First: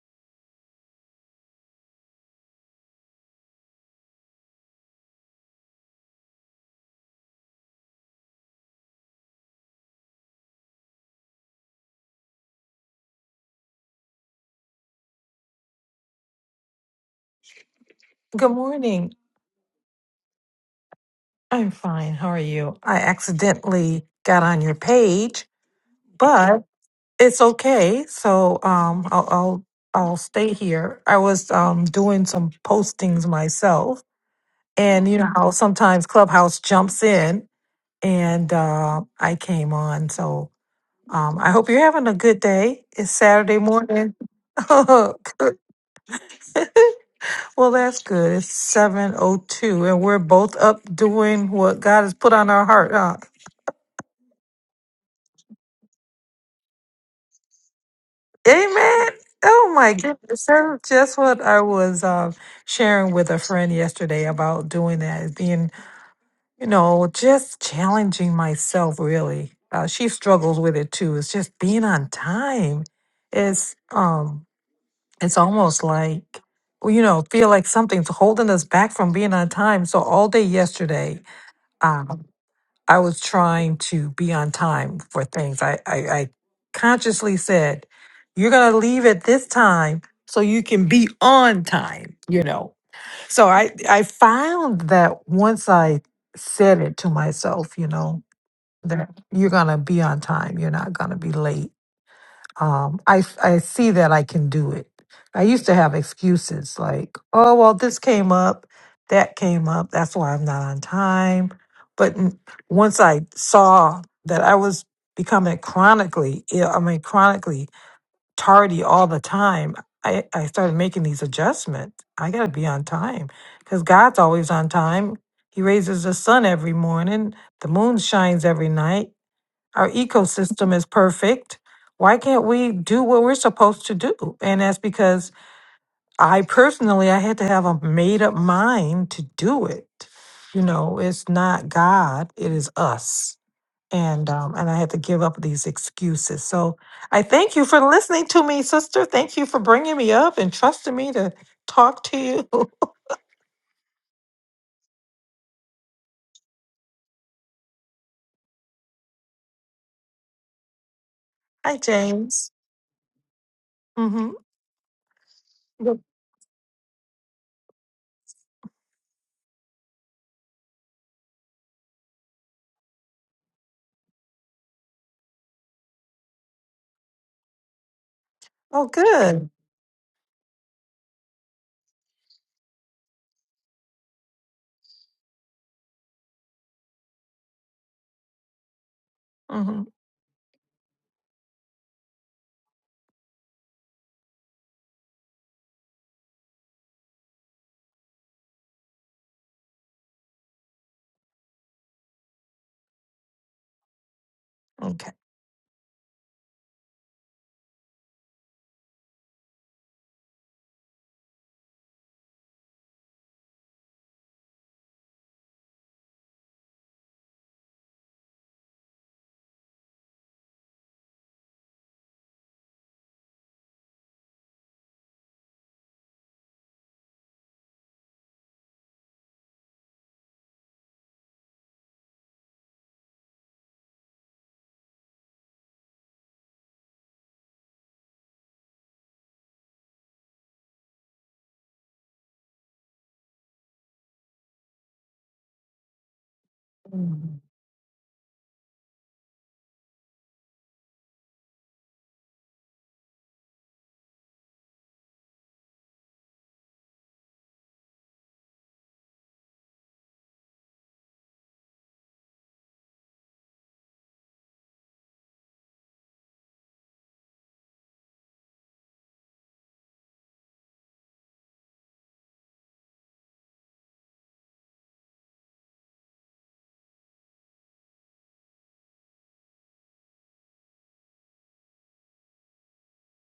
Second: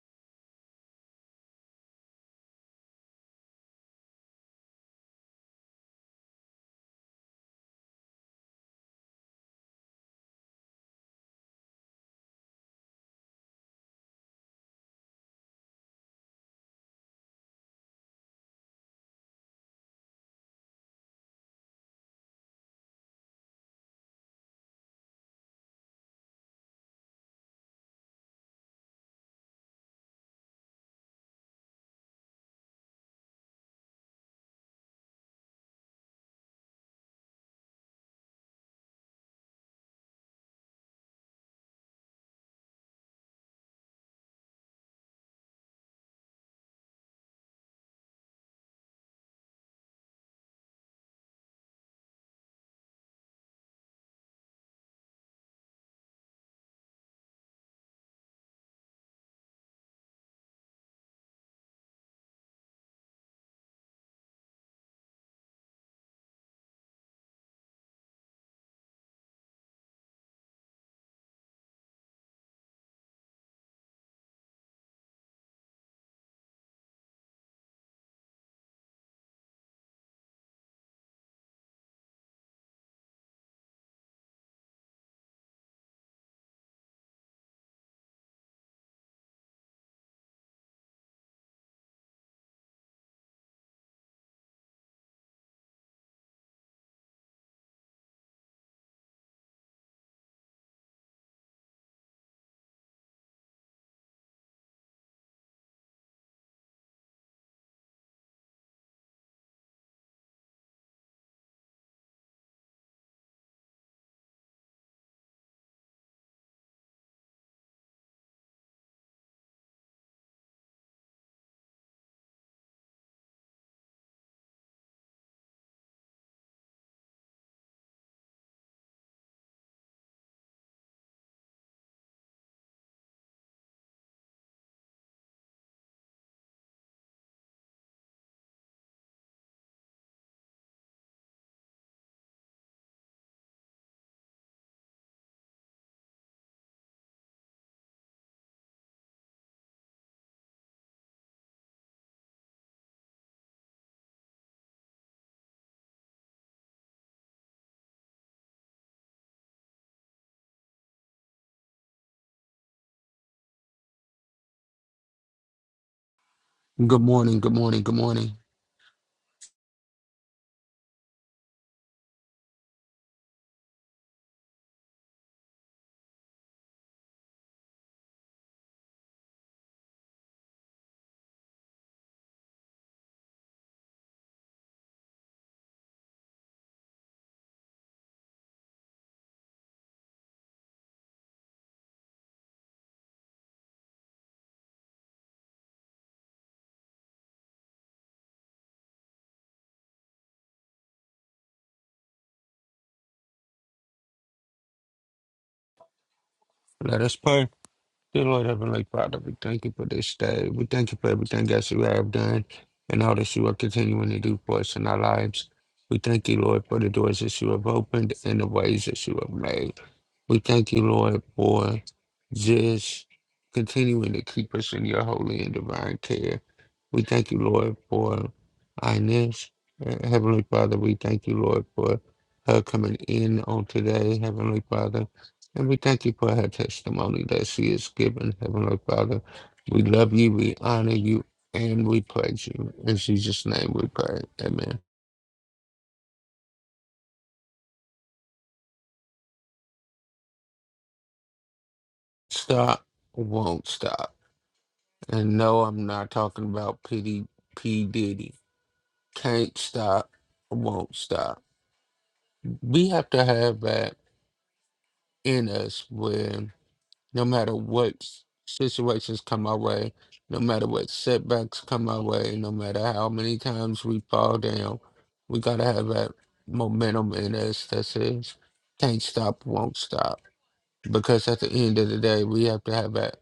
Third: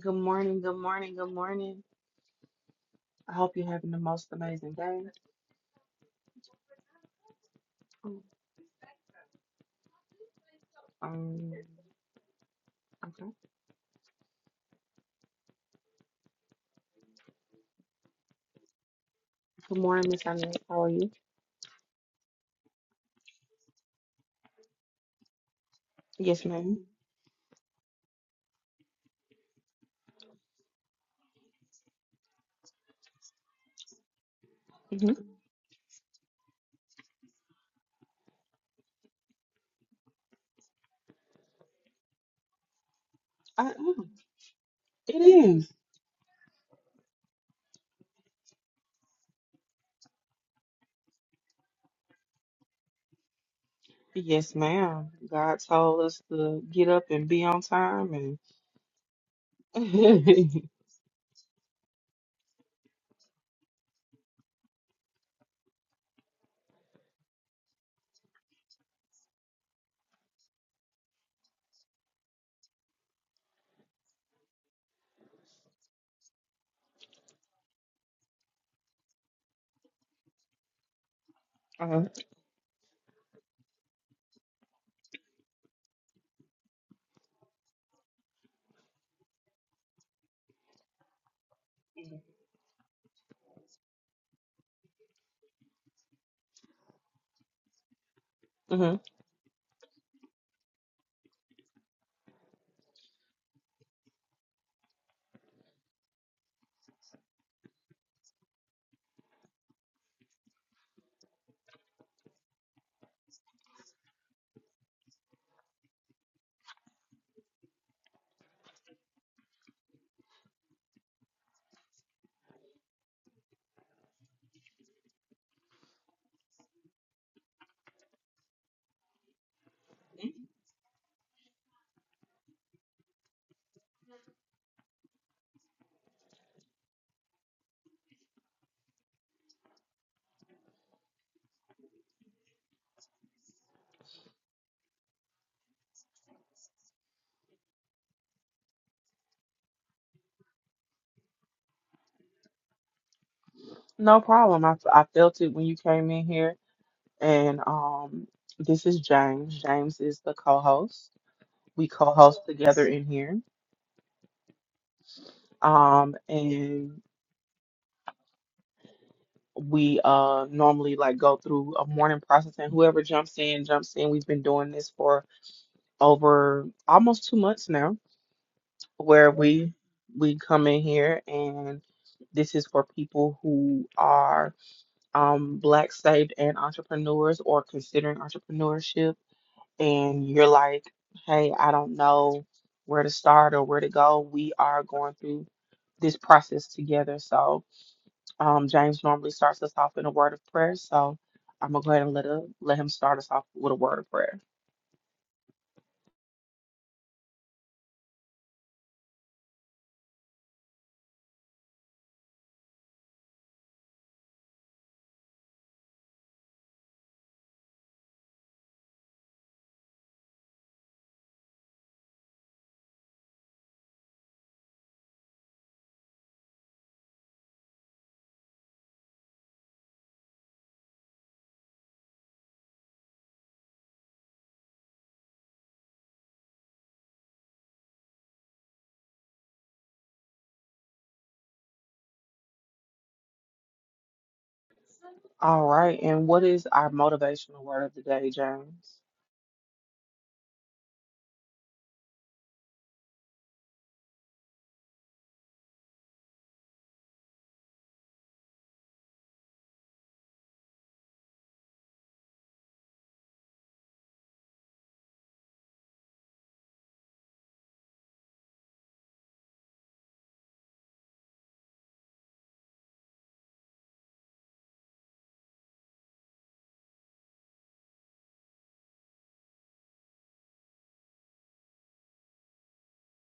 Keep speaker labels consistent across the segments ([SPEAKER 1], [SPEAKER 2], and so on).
[SPEAKER 1] Good morning, good morning, good morning. I hope you're having the most amazing day. Um, okay.
[SPEAKER 2] Good morning.
[SPEAKER 1] Good morning, Miss Annie. How are you?
[SPEAKER 2] I'm fine. How are you? I accidentally got on your page,
[SPEAKER 1] Yes,
[SPEAKER 2] but
[SPEAKER 1] madam
[SPEAKER 2] it's okay. So um, I'll, I'll I'll stay here. I was um, doing some postings myself, and you
[SPEAKER 1] Mm-hmm.
[SPEAKER 2] know how sometimes Clubhouse jumps in, and uh, I came on. So um, I hope you're having a good day. It's Saturday
[SPEAKER 1] I am.
[SPEAKER 2] morning.
[SPEAKER 1] It is.
[SPEAKER 2] well, that's good. It's seven oh two, and we're both up doing what God has put on our heart. huh?
[SPEAKER 1] Yes, ma'am. God told us to get up and be on time,
[SPEAKER 2] Amen. Oh
[SPEAKER 1] and
[SPEAKER 2] my goodness. That's just what I was um, sharing with a friend yesterday about doing that, is being, you know, just challenging myself really. Uh, she struggles with it too. It's just being on time. It's um it's almost like well, you know, feel like something's holding us back from being on time. So all day yesterday.
[SPEAKER 1] uh-huh.
[SPEAKER 2] um, I was trying to be on time for things. I, I, I consciously said, you're going to leave at this time so you can be on time, you know? So I, I found that once I said it to myself, you know,
[SPEAKER 1] hmm
[SPEAKER 2] that you're going to be on time, you're not going to be late um, I, s- I see that I can do it. I used to have excuses like, oh, well, this came up, that came up, that's why I'm not on time. But n- once I saw that I was becoming chronically ill, I mean, chronically tardy all the time, I, I started making these adjustments. I got to be on time because God's always on time. He raises the sun every morning, the moon shines every night our ecosystem is perfect. Why can't we do what we're supposed to do? And that's because I personally, I had to have a made up mind to do it. You know, it's not God, it is us and um, and I had to give up these excuses. So I thank you for listening to me, sister. Thank you for bringing me up and trusting me to talk to you.
[SPEAKER 1] No problem. I, I felt it when you came in here. And um, this is James. James is the co-host.
[SPEAKER 2] Hi,
[SPEAKER 1] We co-host
[SPEAKER 2] James.
[SPEAKER 1] together in here.
[SPEAKER 2] Mm-hmm.
[SPEAKER 1] Um, and
[SPEAKER 3] Good morning, good morning, good morning.
[SPEAKER 1] we uh normally like go through a morning process and whoever jumps in jumps in we've been doing this for over almost two months now
[SPEAKER 2] Oh,
[SPEAKER 1] where
[SPEAKER 2] good.
[SPEAKER 1] we we come in here and this is for people who are um black saved and entrepreneurs or considering entrepreneurship
[SPEAKER 2] Mm-hmm.
[SPEAKER 1] and you're like hey i don't know where to start or where to go we are going through this process together so um, James normally starts us off in a word of prayer, so I'm gonna go ahead and let a, let him start us off with a word of prayer.
[SPEAKER 2] Okay.
[SPEAKER 3] Let us pray. Dear Lord Heavenly Father, we thank you for this day. We thank you for everything that you have done and all that you are continuing to do for us in our lives. We thank you, Lord, for the doors that you have opened and the ways that you have made. We thank you, Lord, for just continuing to keep us in your holy and divine care. We thank you, Lord, for Inez. Uh, Heavenly Father, we thank you, Lord, for her coming in on today, Heavenly Father. And we thank you for her testimony that she is given. Heavenly Father. We love you, we honor you, and we praise you. In Jesus' name we pray. Amen.
[SPEAKER 1] All right, and what is our
[SPEAKER 2] Mhm.
[SPEAKER 1] motivational word of the day, James?
[SPEAKER 3] Stop won't stop. And no, I'm not talking about PD, P. Diddy. Can't stop, won't stop. We have to have that in us where no matter what s- situations come our way, no matter what setbacks come our way, no matter how many times we fall down, we gotta have that momentum in us that says, can't stop, won't stop. Because at the end of the day, we have to have that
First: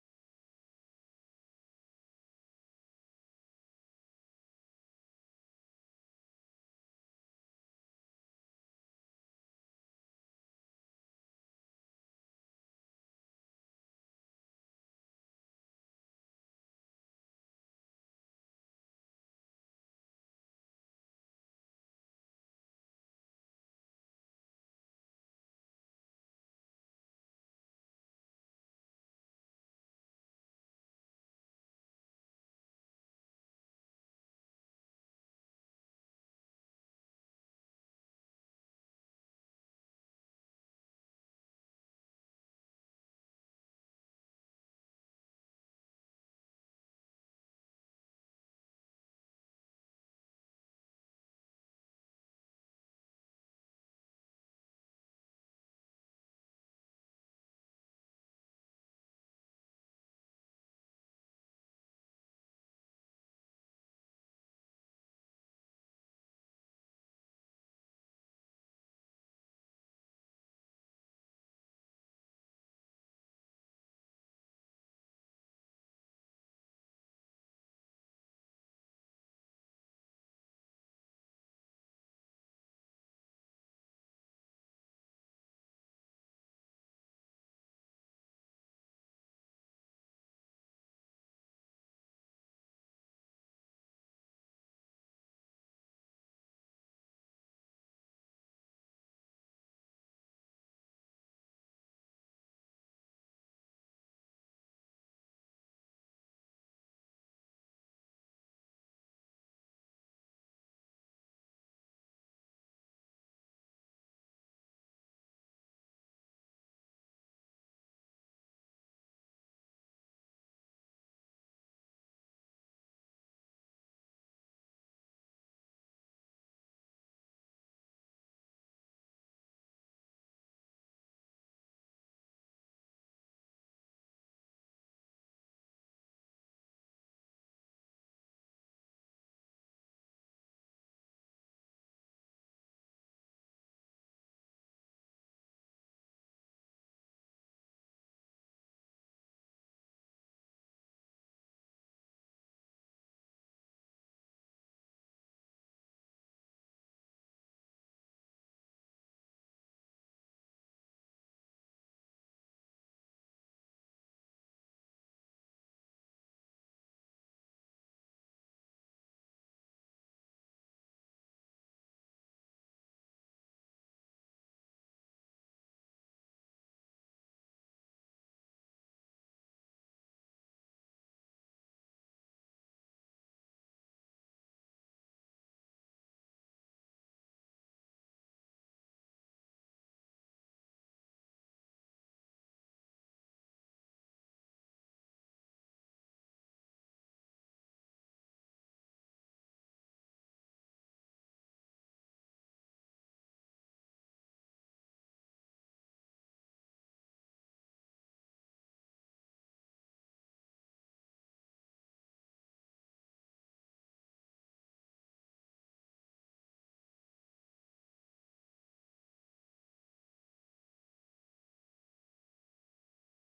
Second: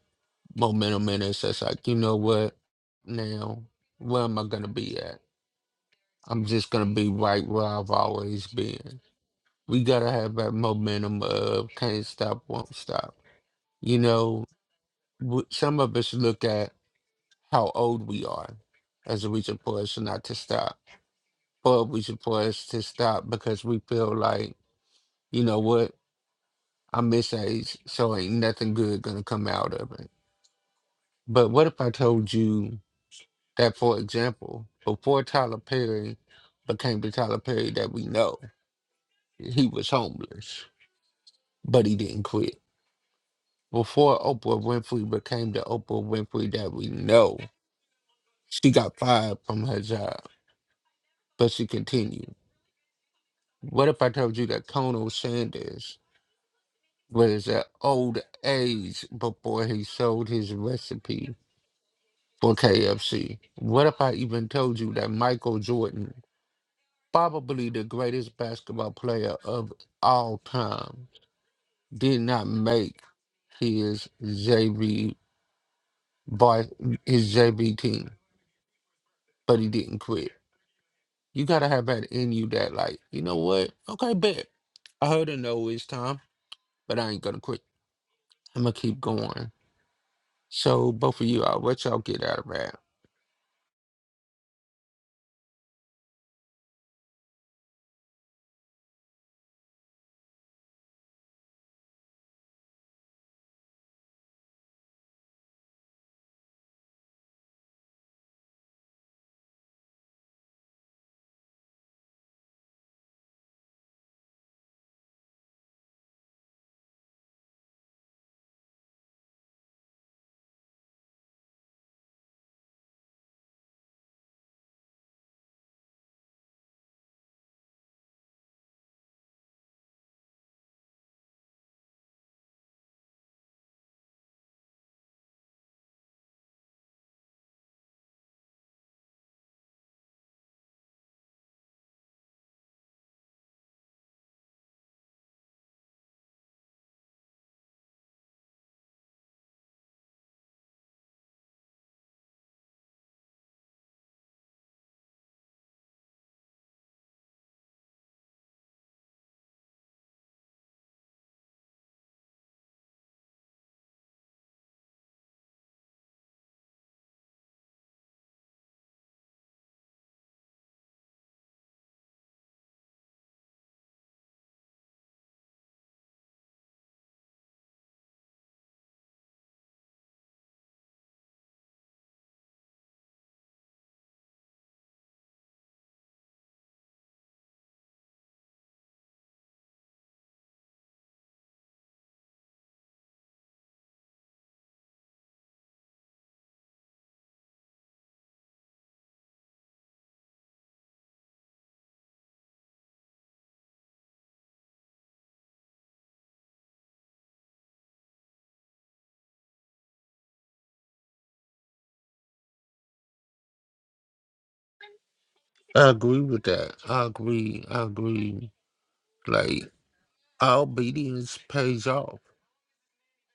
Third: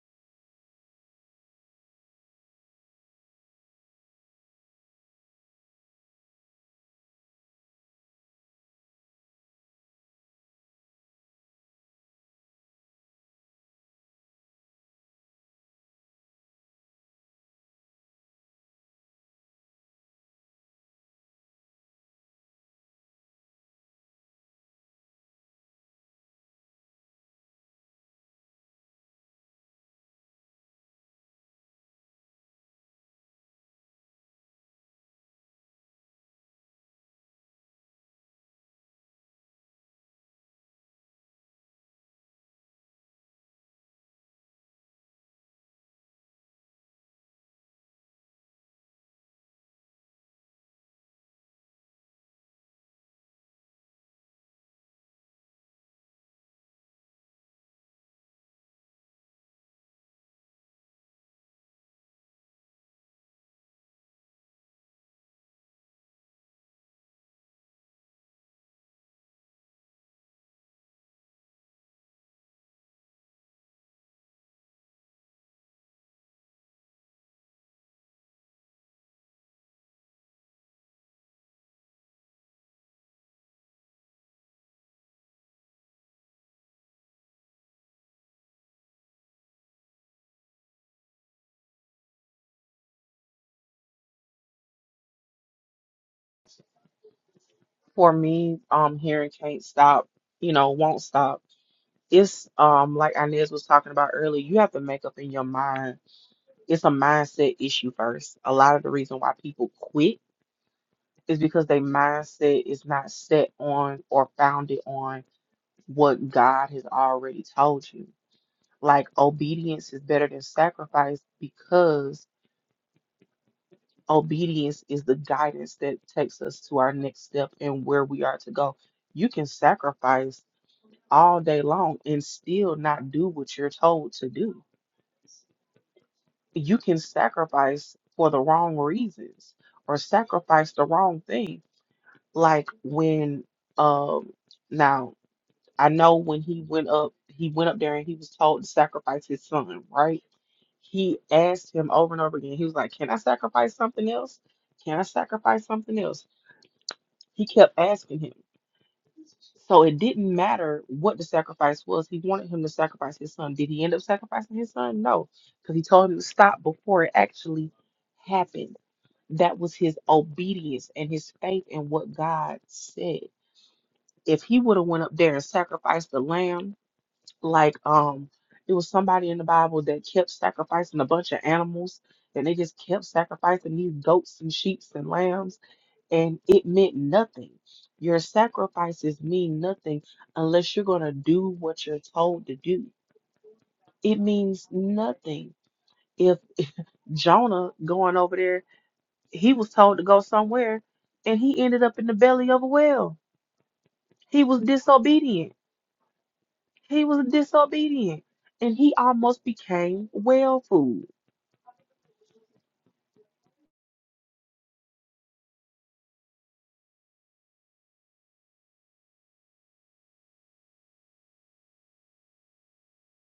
[SPEAKER 3] momentum in us that's like, you know what, now, where am I gonna be at? I'm just gonna be right where I've always been. We gotta have that momentum of can't stop, won't stop. You know, w- some of us look at how old we are as a reason for us not to stop, or a reason for us to stop because we feel like, you know what, I'm this age, so ain't nothing good gonna come out of it. But what if I told you that, for example, before Tyler Perry became the Tyler Perry that we know, he was homeless, but he didn't quit. Before Oprah Winfrey became the Oprah Winfrey that we know, she got fired from her job but she continued. What if I told you that Colonel Sanders was at old age before he sold his recipe for KFC? What if I even told you that Michael Jordan, probably the greatest basketball player of all time, did not make his JV bar, his JV team, but he didn't quit? You gotta have that in you that like, you know what? Okay, bet. I heard a no it's time, but I ain't gonna quit. I'm gonna keep going. So both of you, all what y'all get out of that?
[SPEAKER 1] For me, um, hearing can't stop, you know, won't stop. It's um like Inez was talking about earlier, you have to make up in your mind. It's a mindset issue first. A lot of the reason why people quit is because their mindset is not set on or founded on what God has already told you. Like obedience is better than sacrifice because obedience is the guidance that takes us to our next step and where we are to go. You can sacrifice all day long and still not do what you're told to do. You can sacrifice for the wrong reasons or sacrifice the wrong thing. Like when um now I know when he went up, he went up there and he was told to sacrifice his son, right? He asked him over and over again. He was like, Can I sacrifice something else? Can I sacrifice something else? He kept asking him. So it didn't matter what the sacrifice was. He wanted him to sacrifice his son. Did he end up sacrificing his son? No, because he told him to stop before it actually happened. That was his obedience and his faith in what God said. If he would have went up there and sacrificed the lamb, like um it was somebody in the Bible that kept sacrificing a bunch of animals and they just kept sacrificing these goats and sheep and lambs and it meant nothing. Your sacrifices mean nothing unless you're gonna do what you're told to do. It means nothing. If, if Jonah going over there, he was told to go somewhere and he ended up in the belly of a whale. He was disobedient. He was disobedient and he almost became whale food
[SPEAKER 3] I agree with that. I agree. I agree. Like our obedience pays off.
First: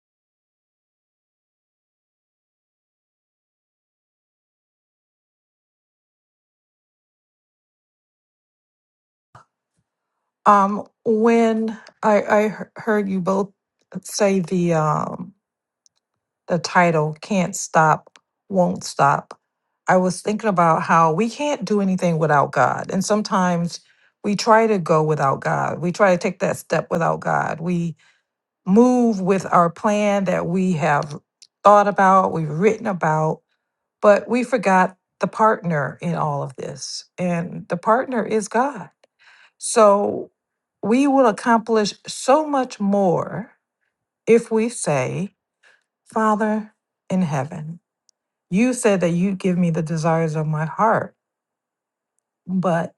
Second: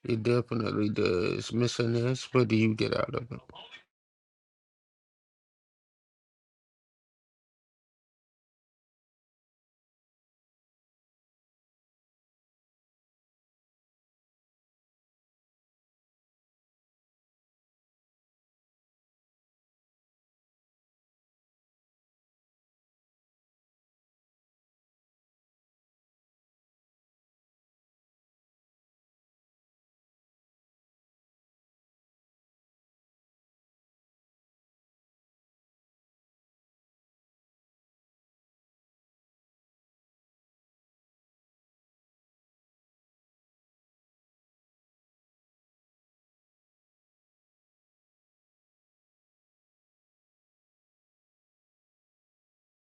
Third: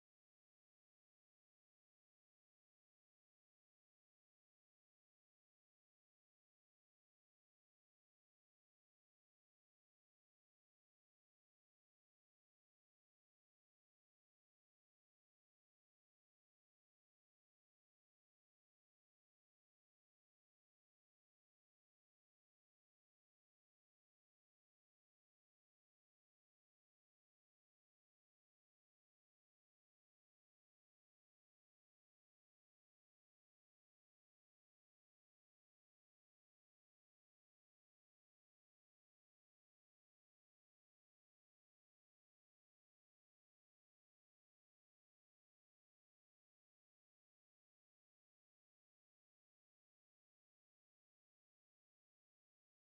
[SPEAKER 3] It definitely does. Miss Inez, what do you get out of it?
[SPEAKER 2] Um, when I I he- heard you both say the um the title Can't Stop, Won't Stop, I was thinking about how we can't do anything without God. And sometimes we try to go without God. We try to take that step without God. We move with our plan that we have thought about, we've written about, but we forgot the partner in all of this. And the partner is God. So we will accomplish so much more if we say, Father in heaven. You said that you give me the desires of my heart, but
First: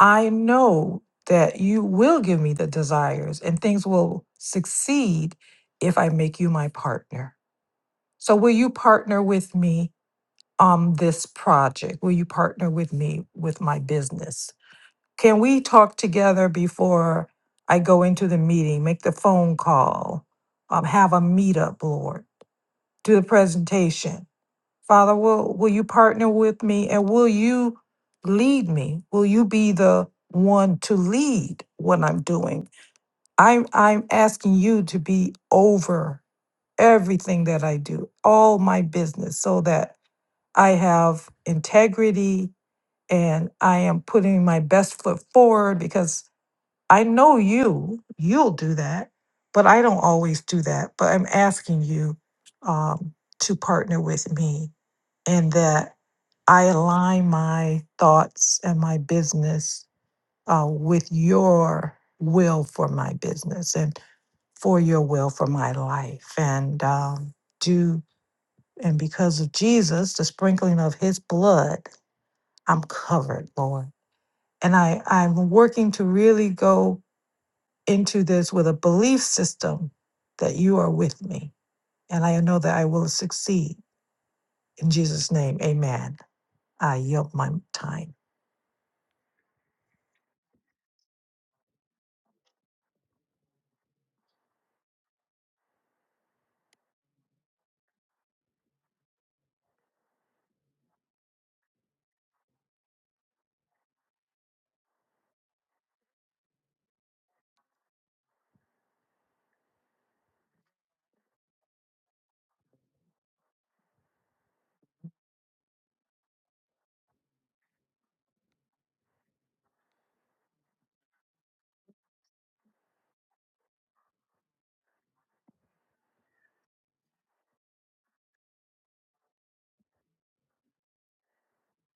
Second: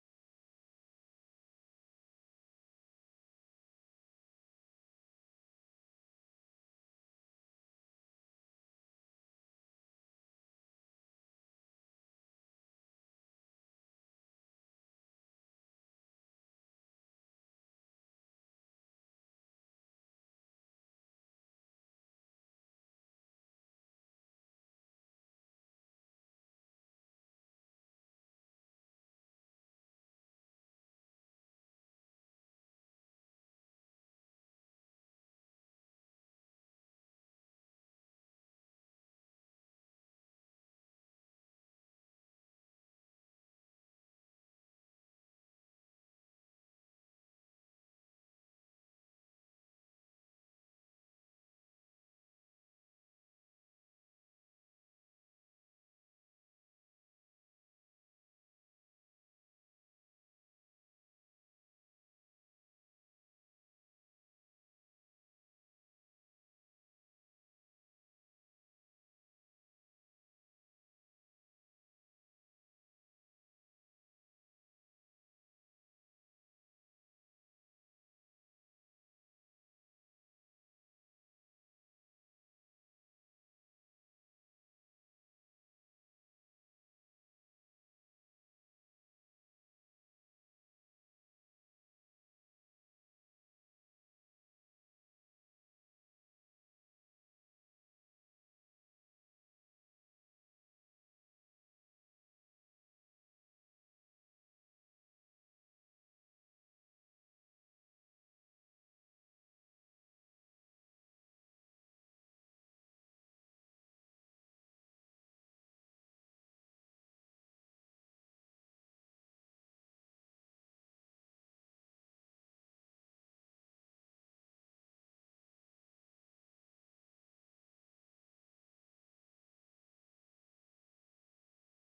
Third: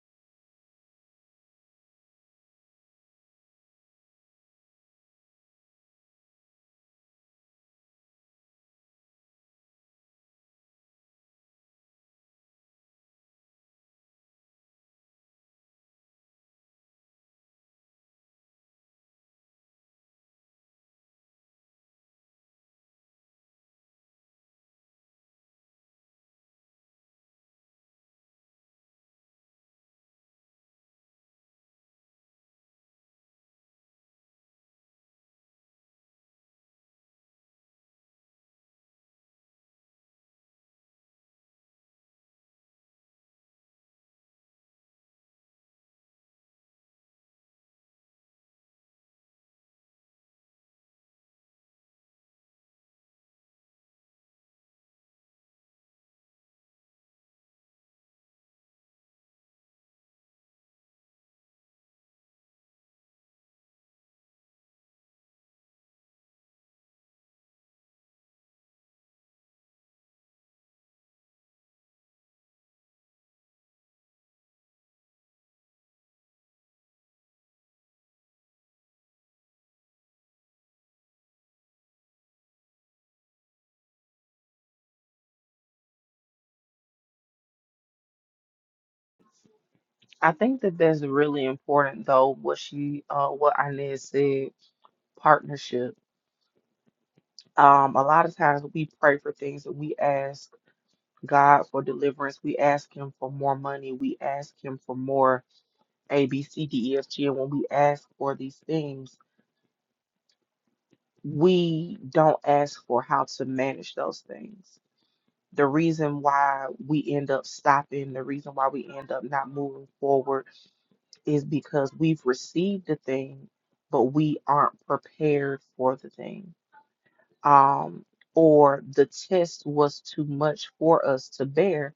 [SPEAKER 2] I know that you will give me the desires and things will succeed if I make you my partner. So, will you partner with me on this project? Will you partner with me with my business? Can we talk together before I go into the meeting, make the phone call, um, have a meetup, Lord, do the presentation? Father, will, will you partner with me and will you lead me? Will you be the one to lead what I'm doing? I'm, I'm asking you to be over everything that I do, all my business, so that I have integrity and I am putting my best foot forward because I know you, you'll do that, but I don't always do that. But I'm asking you um, to partner with me in that I align my thoughts and my business uh, with your will for my business and for your will for my life. And um, do, and because of Jesus, the sprinkling of his blood, I'm covered, Lord. And I, I'm working to really go into this with a belief system that you are with me and I know that I will succeed. In Jesus' name, amen. I yield my time.
[SPEAKER 1] I think that that's really important, though, what she, uh, what Inez said, partnership. Um, a lot of times we pray for things that we ask God for deliverance. We ask Him for more money. We ask Him for more A, B, C, D, E, F, G. And when we ask for these things, we don't ask for how to manage those things. The reason why we end up stopping, the reason why we end up not moving forward is because we've received the thing, but we aren't prepared for the thing. Um, or the test was too much for us to bear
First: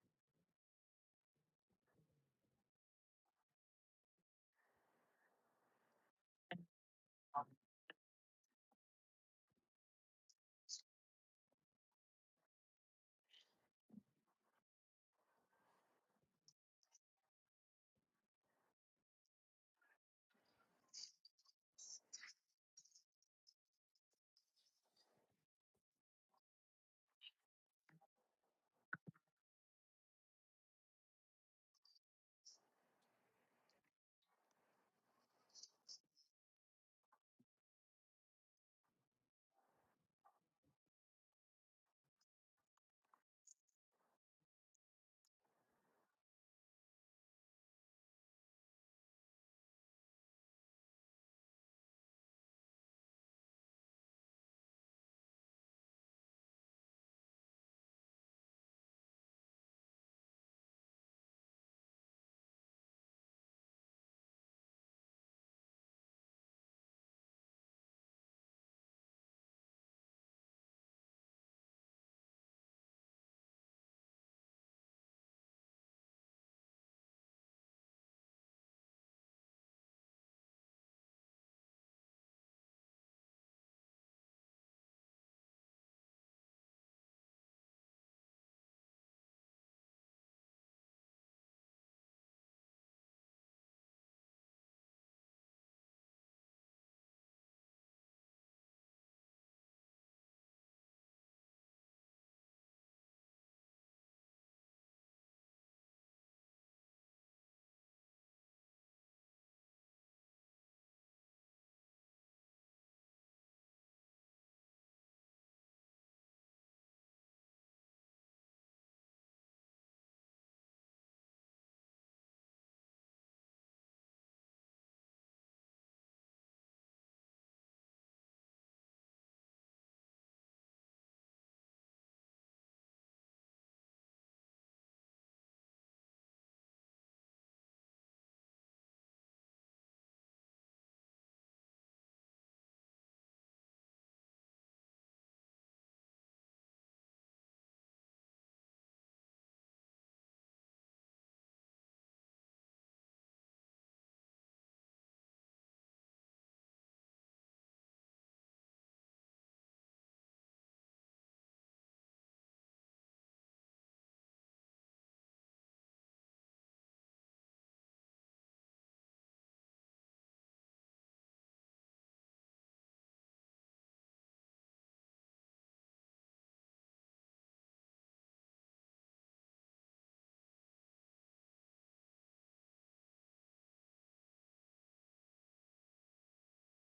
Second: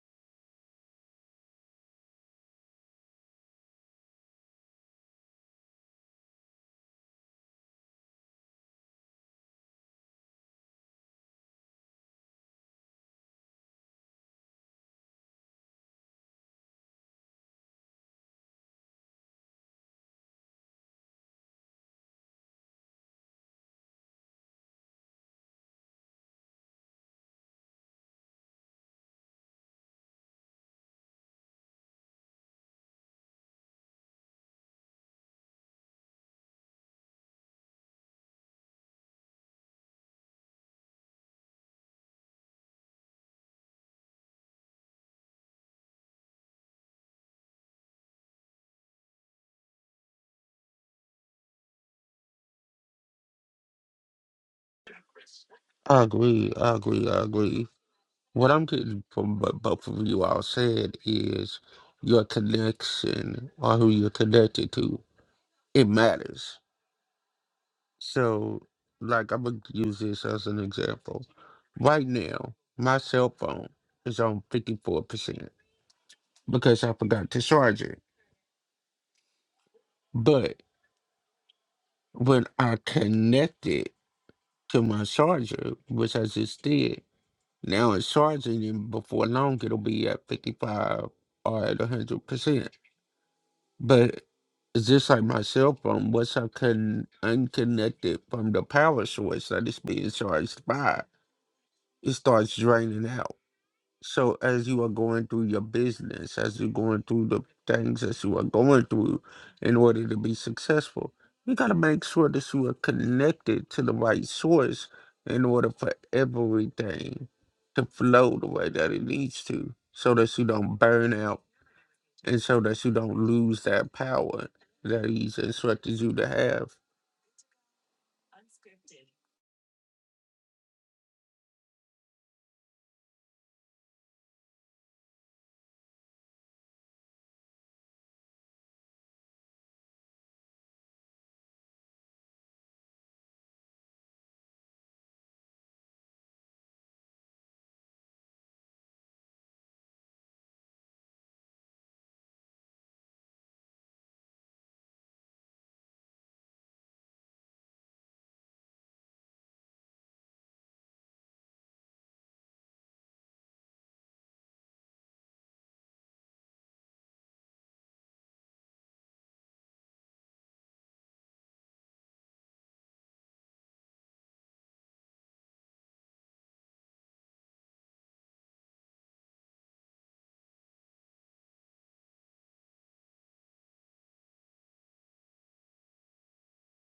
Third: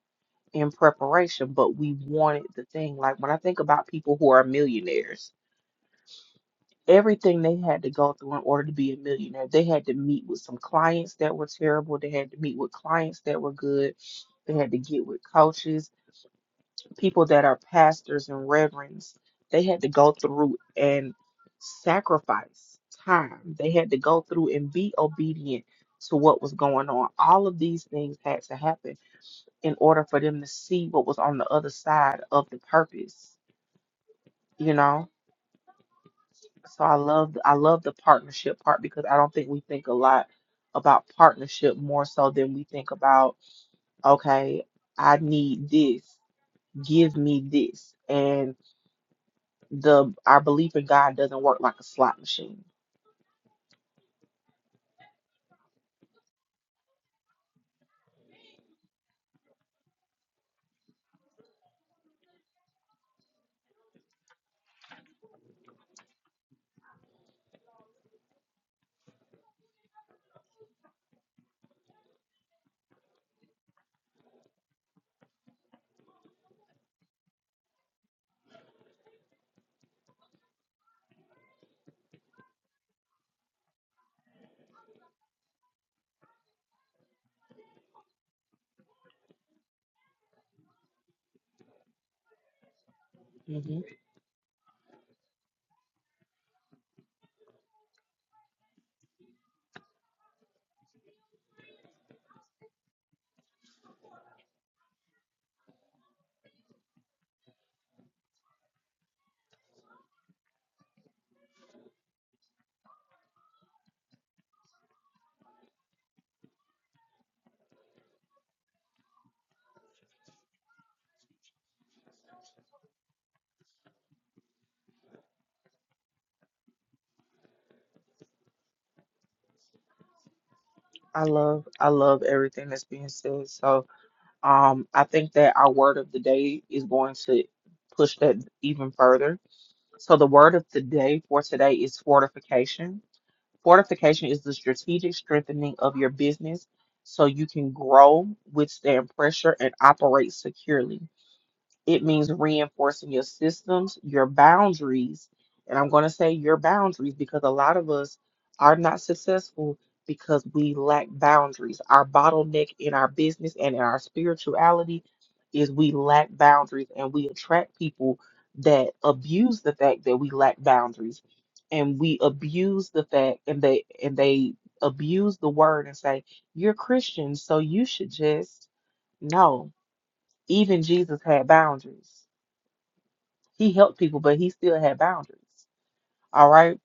[SPEAKER 1] in preparation, but we wanted the thing. Like when I think about people who are millionaires, everything they had to go through in order to be a millionaire, they had to meet with some clients that were terrible, they had to meet with clients that were good, they had to get with coaches people that are pastors and reverends, they had to go through and sacrifice time. They had to go through and be obedient to what was going on. All of these things had to happen in order for them to see what was on the other side of the purpose, you know? So I love I love the partnership part because I don't think we think a lot about partnership more so than we think about okay, I need this, give me this. and the our belief in God doesn't work like a slot machine.
[SPEAKER 3] I agree. I agree. I agree. What I'm getting from what both of you all said is your connection or who you're connected to. It matters. So, like, I'm gonna use this as an example. Right now, my cell phone is on 54%. because I forgot to charge it. But when I connect it to my charger, which I just did, now it's charging and before long it'll be at 55 or at 100%.
[SPEAKER 1] hmm
[SPEAKER 3] But it's just like my cell phone, once I can unconnect it from the power source that it's being charged by, it starts draining out. So as you are going through your business, as you're going through the things that you are going through in order to be successful, you gotta make sure that you are connected to the right source in order for everything to flow the way that it needs to, so that you don't burn out and so that you don't lose that power that he's instructed you to have.
[SPEAKER 1] I love I love everything that's being said. So um, I think that our word of the day is going to push that even further. So the word of the day for today is fortification. Fortification is the strategic strengthening of your business so you can grow, withstand pressure, and operate securely. It means reinforcing your systems, your boundaries. And I'm going to say your boundaries because a lot of us are not successful because we lack boundaries. Our bottleneck in our business and in our spirituality is we lack boundaries and we attract people that abuse the fact that we lack boundaries and we abuse the fact and they and they abuse the word and say you're Christian so you should just no even Jesus had boundaries. He helped people, but he still had boundaries. All right.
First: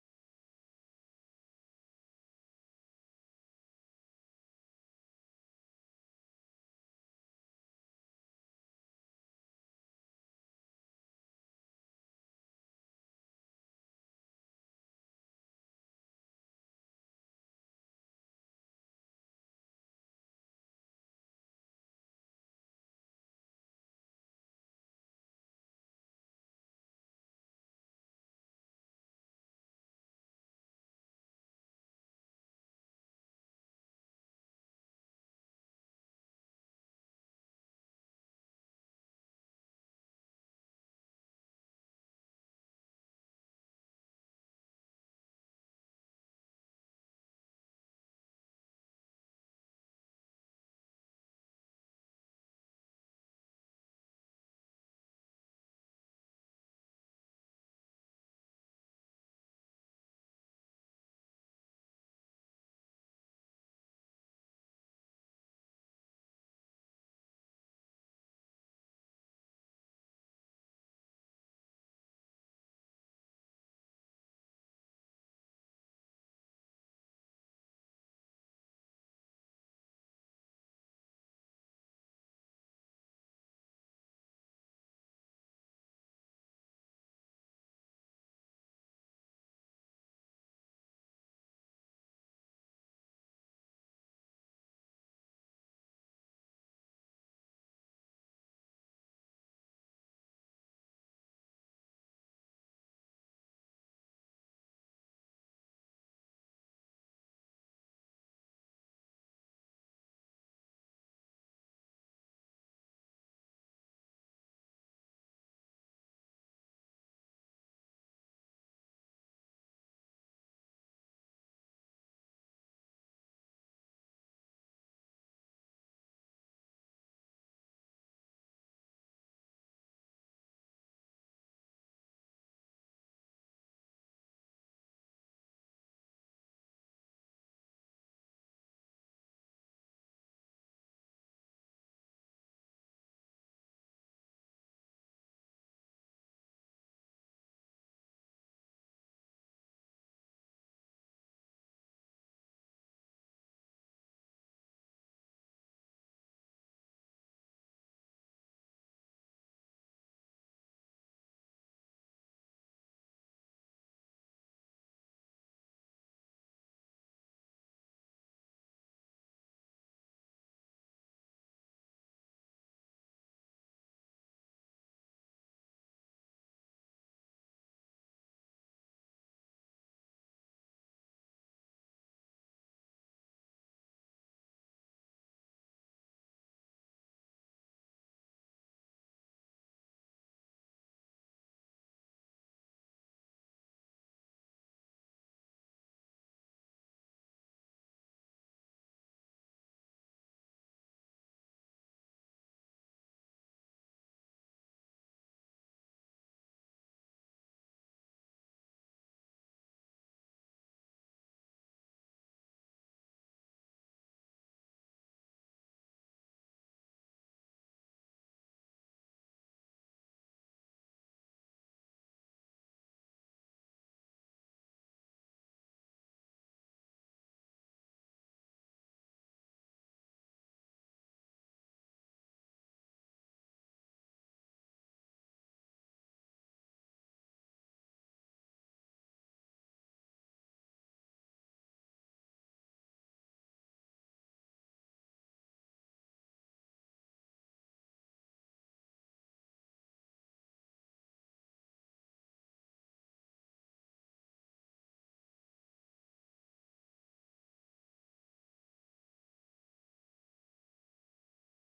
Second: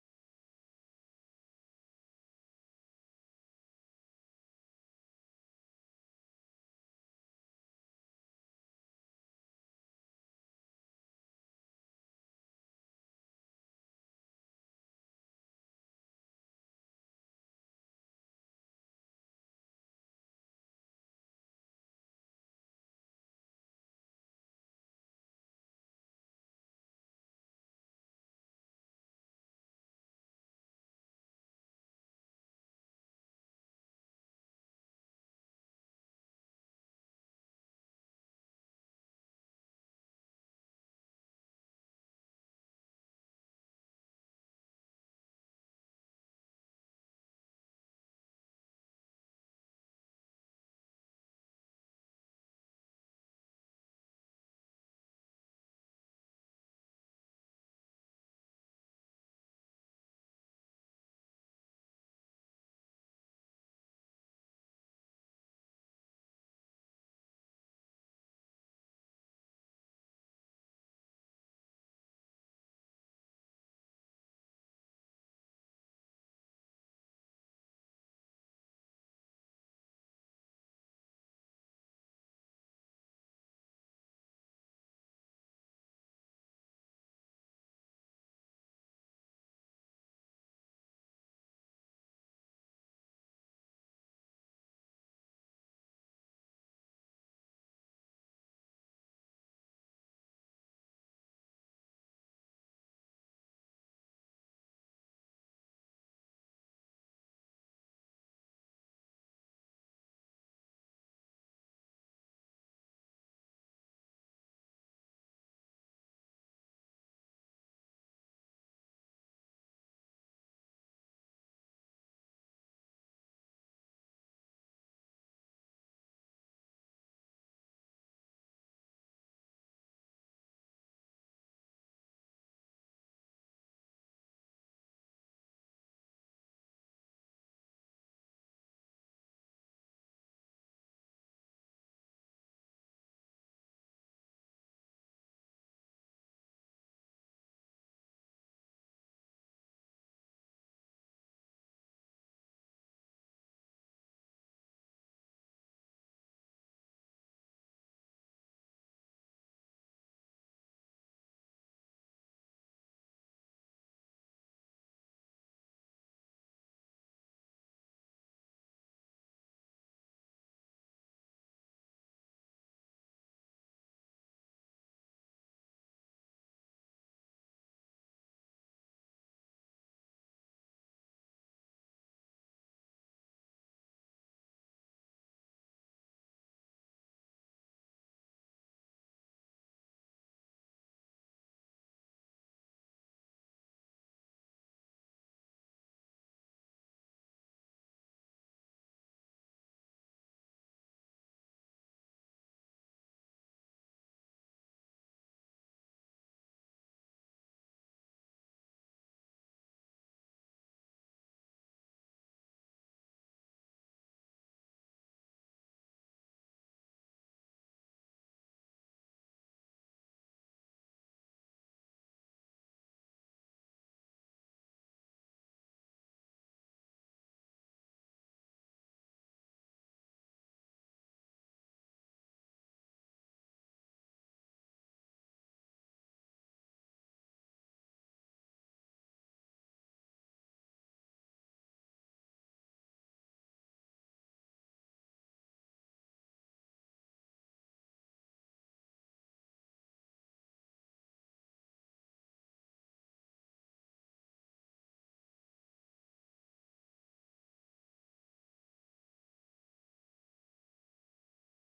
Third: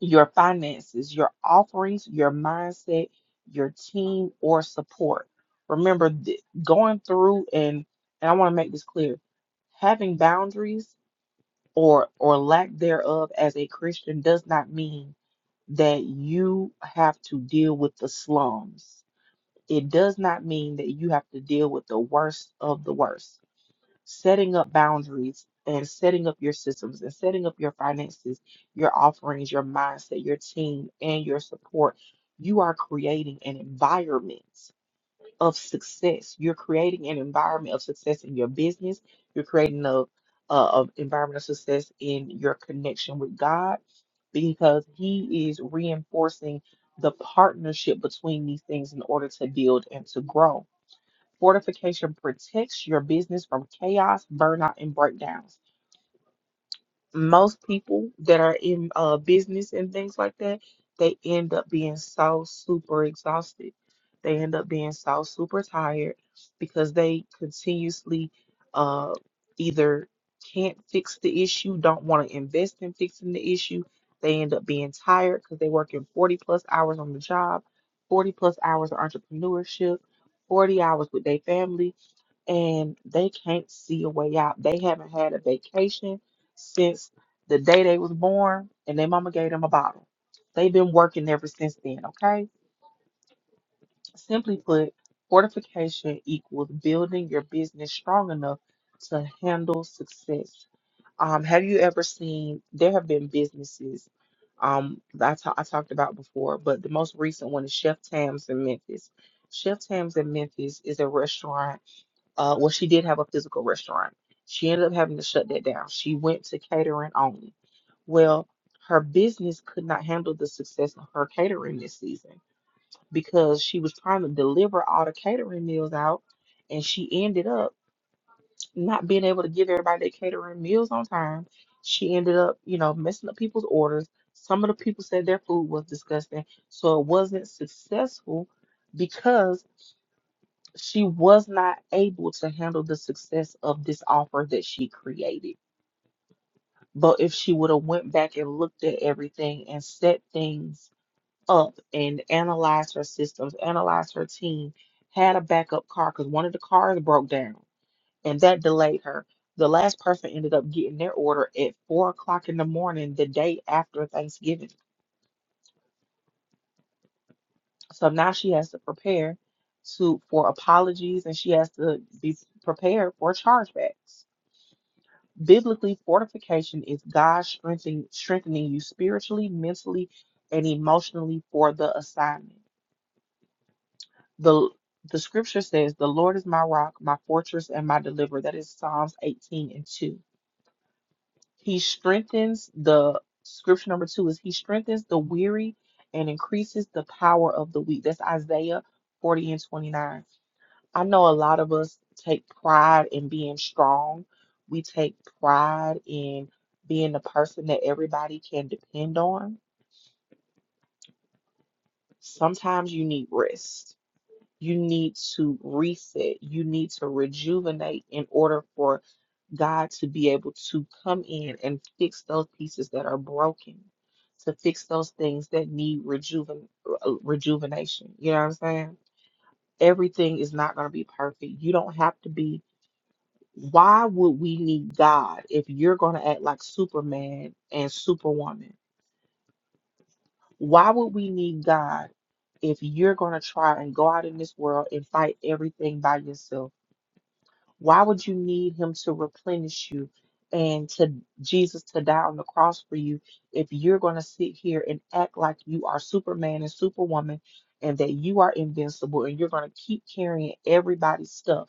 [SPEAKER 1] Your finances, your offerings, your mindset, your team or support. Remember, th- going through and and I want to make this clear having boundaries or or lack thereof as a Christian does not mean that you have to deal with the slums. It does not mean that you have to deal with the worst of the worst setting up boundaries and setting up your systems and setting up your finances, your offerings, your mindset, your team, and your support, you are creating an environment of success. You're creating an environment of success in your business. You're creating a, a, a environment of success in your connection with God because He is reinforcing the partnership between these things in order to build and to grow. Fortification protects your business from chaos, burnout, and breakdowns. Most people that are in uh, business and things like that, they end up being so super exhausted. They end up being so super tired because they continuously uh, either can't fix the issue, don't want to invest in fixing the issue. They end up being tired because they work in 40 plus hours on the job, 40 plus hours of entrepreneurship, 40 hours with their family and they can't see a way out. They haven't had a vacation since the day they was born, and their mama gave them a bottle. They've been working ever since then, okay? Simply put, fortification equals building your business strong enough to handle success. Um, have you ever seen, there have been businesses um, that I, ta- I talked about before, but the most recent one is Chef Tam's in Memphis. Chef Tam's in Memphis is a restaurant uh, well, she did have a physical restaurant. She ended up having to shut that down. She went to catering only. Well, her business could not handle the success of her catering this season because she was trying to deliver all the catering meals out, and she ended up not being able to give everybody their catering meals on time. She ended up, you know, messing up people's orders. Some of the people said their food was disgusting, so it wasn't successful because she was not able to handle the success of this offer that she created but if she would have went back and looked at everything and set things up and analyzed her systems analyzed her team had a backup car because one of the cars broke down and that delayed her the last person ended up getting their order at four o'clock in the morning the day after thanksgiving so now she has to prepare to for apologies and she has to be prepared for chargebacks Biblically, fortification is God strengthening, strengthening you spiritually, mentally, and emotionally for the assignment. The, the scripture says, The Lord is my rock, my fortress, and my deliverer. That is Psalms 18 and 2. He strengthens the scripture number two is He strengthens the weary and increases the power of the weak. That's Isaiah 40 and 29. I know a lot of us take pride in being strong. We take pride in being the person that everybody can depend on. Sometimes you need rest. You need to reset. You need to rejuvenate in order for God to be able to come in and fix those pieces that are broken, to fix those things that need rejuven uh, rejuvenation. You know what I'm saying? Everything is not going to be perfect. You don't have to be why would we need God if you're going to act like Superman and Superwoman? Why would we need God if you're going to try and go out in this world and fight everything by yourself? Why would you need him to replenish you and to Jesus to die on the cross for you if you're going to sit here and act like you are Superman and Superwoman and that you are invincible and you're going to keep carrying everybody's stuff?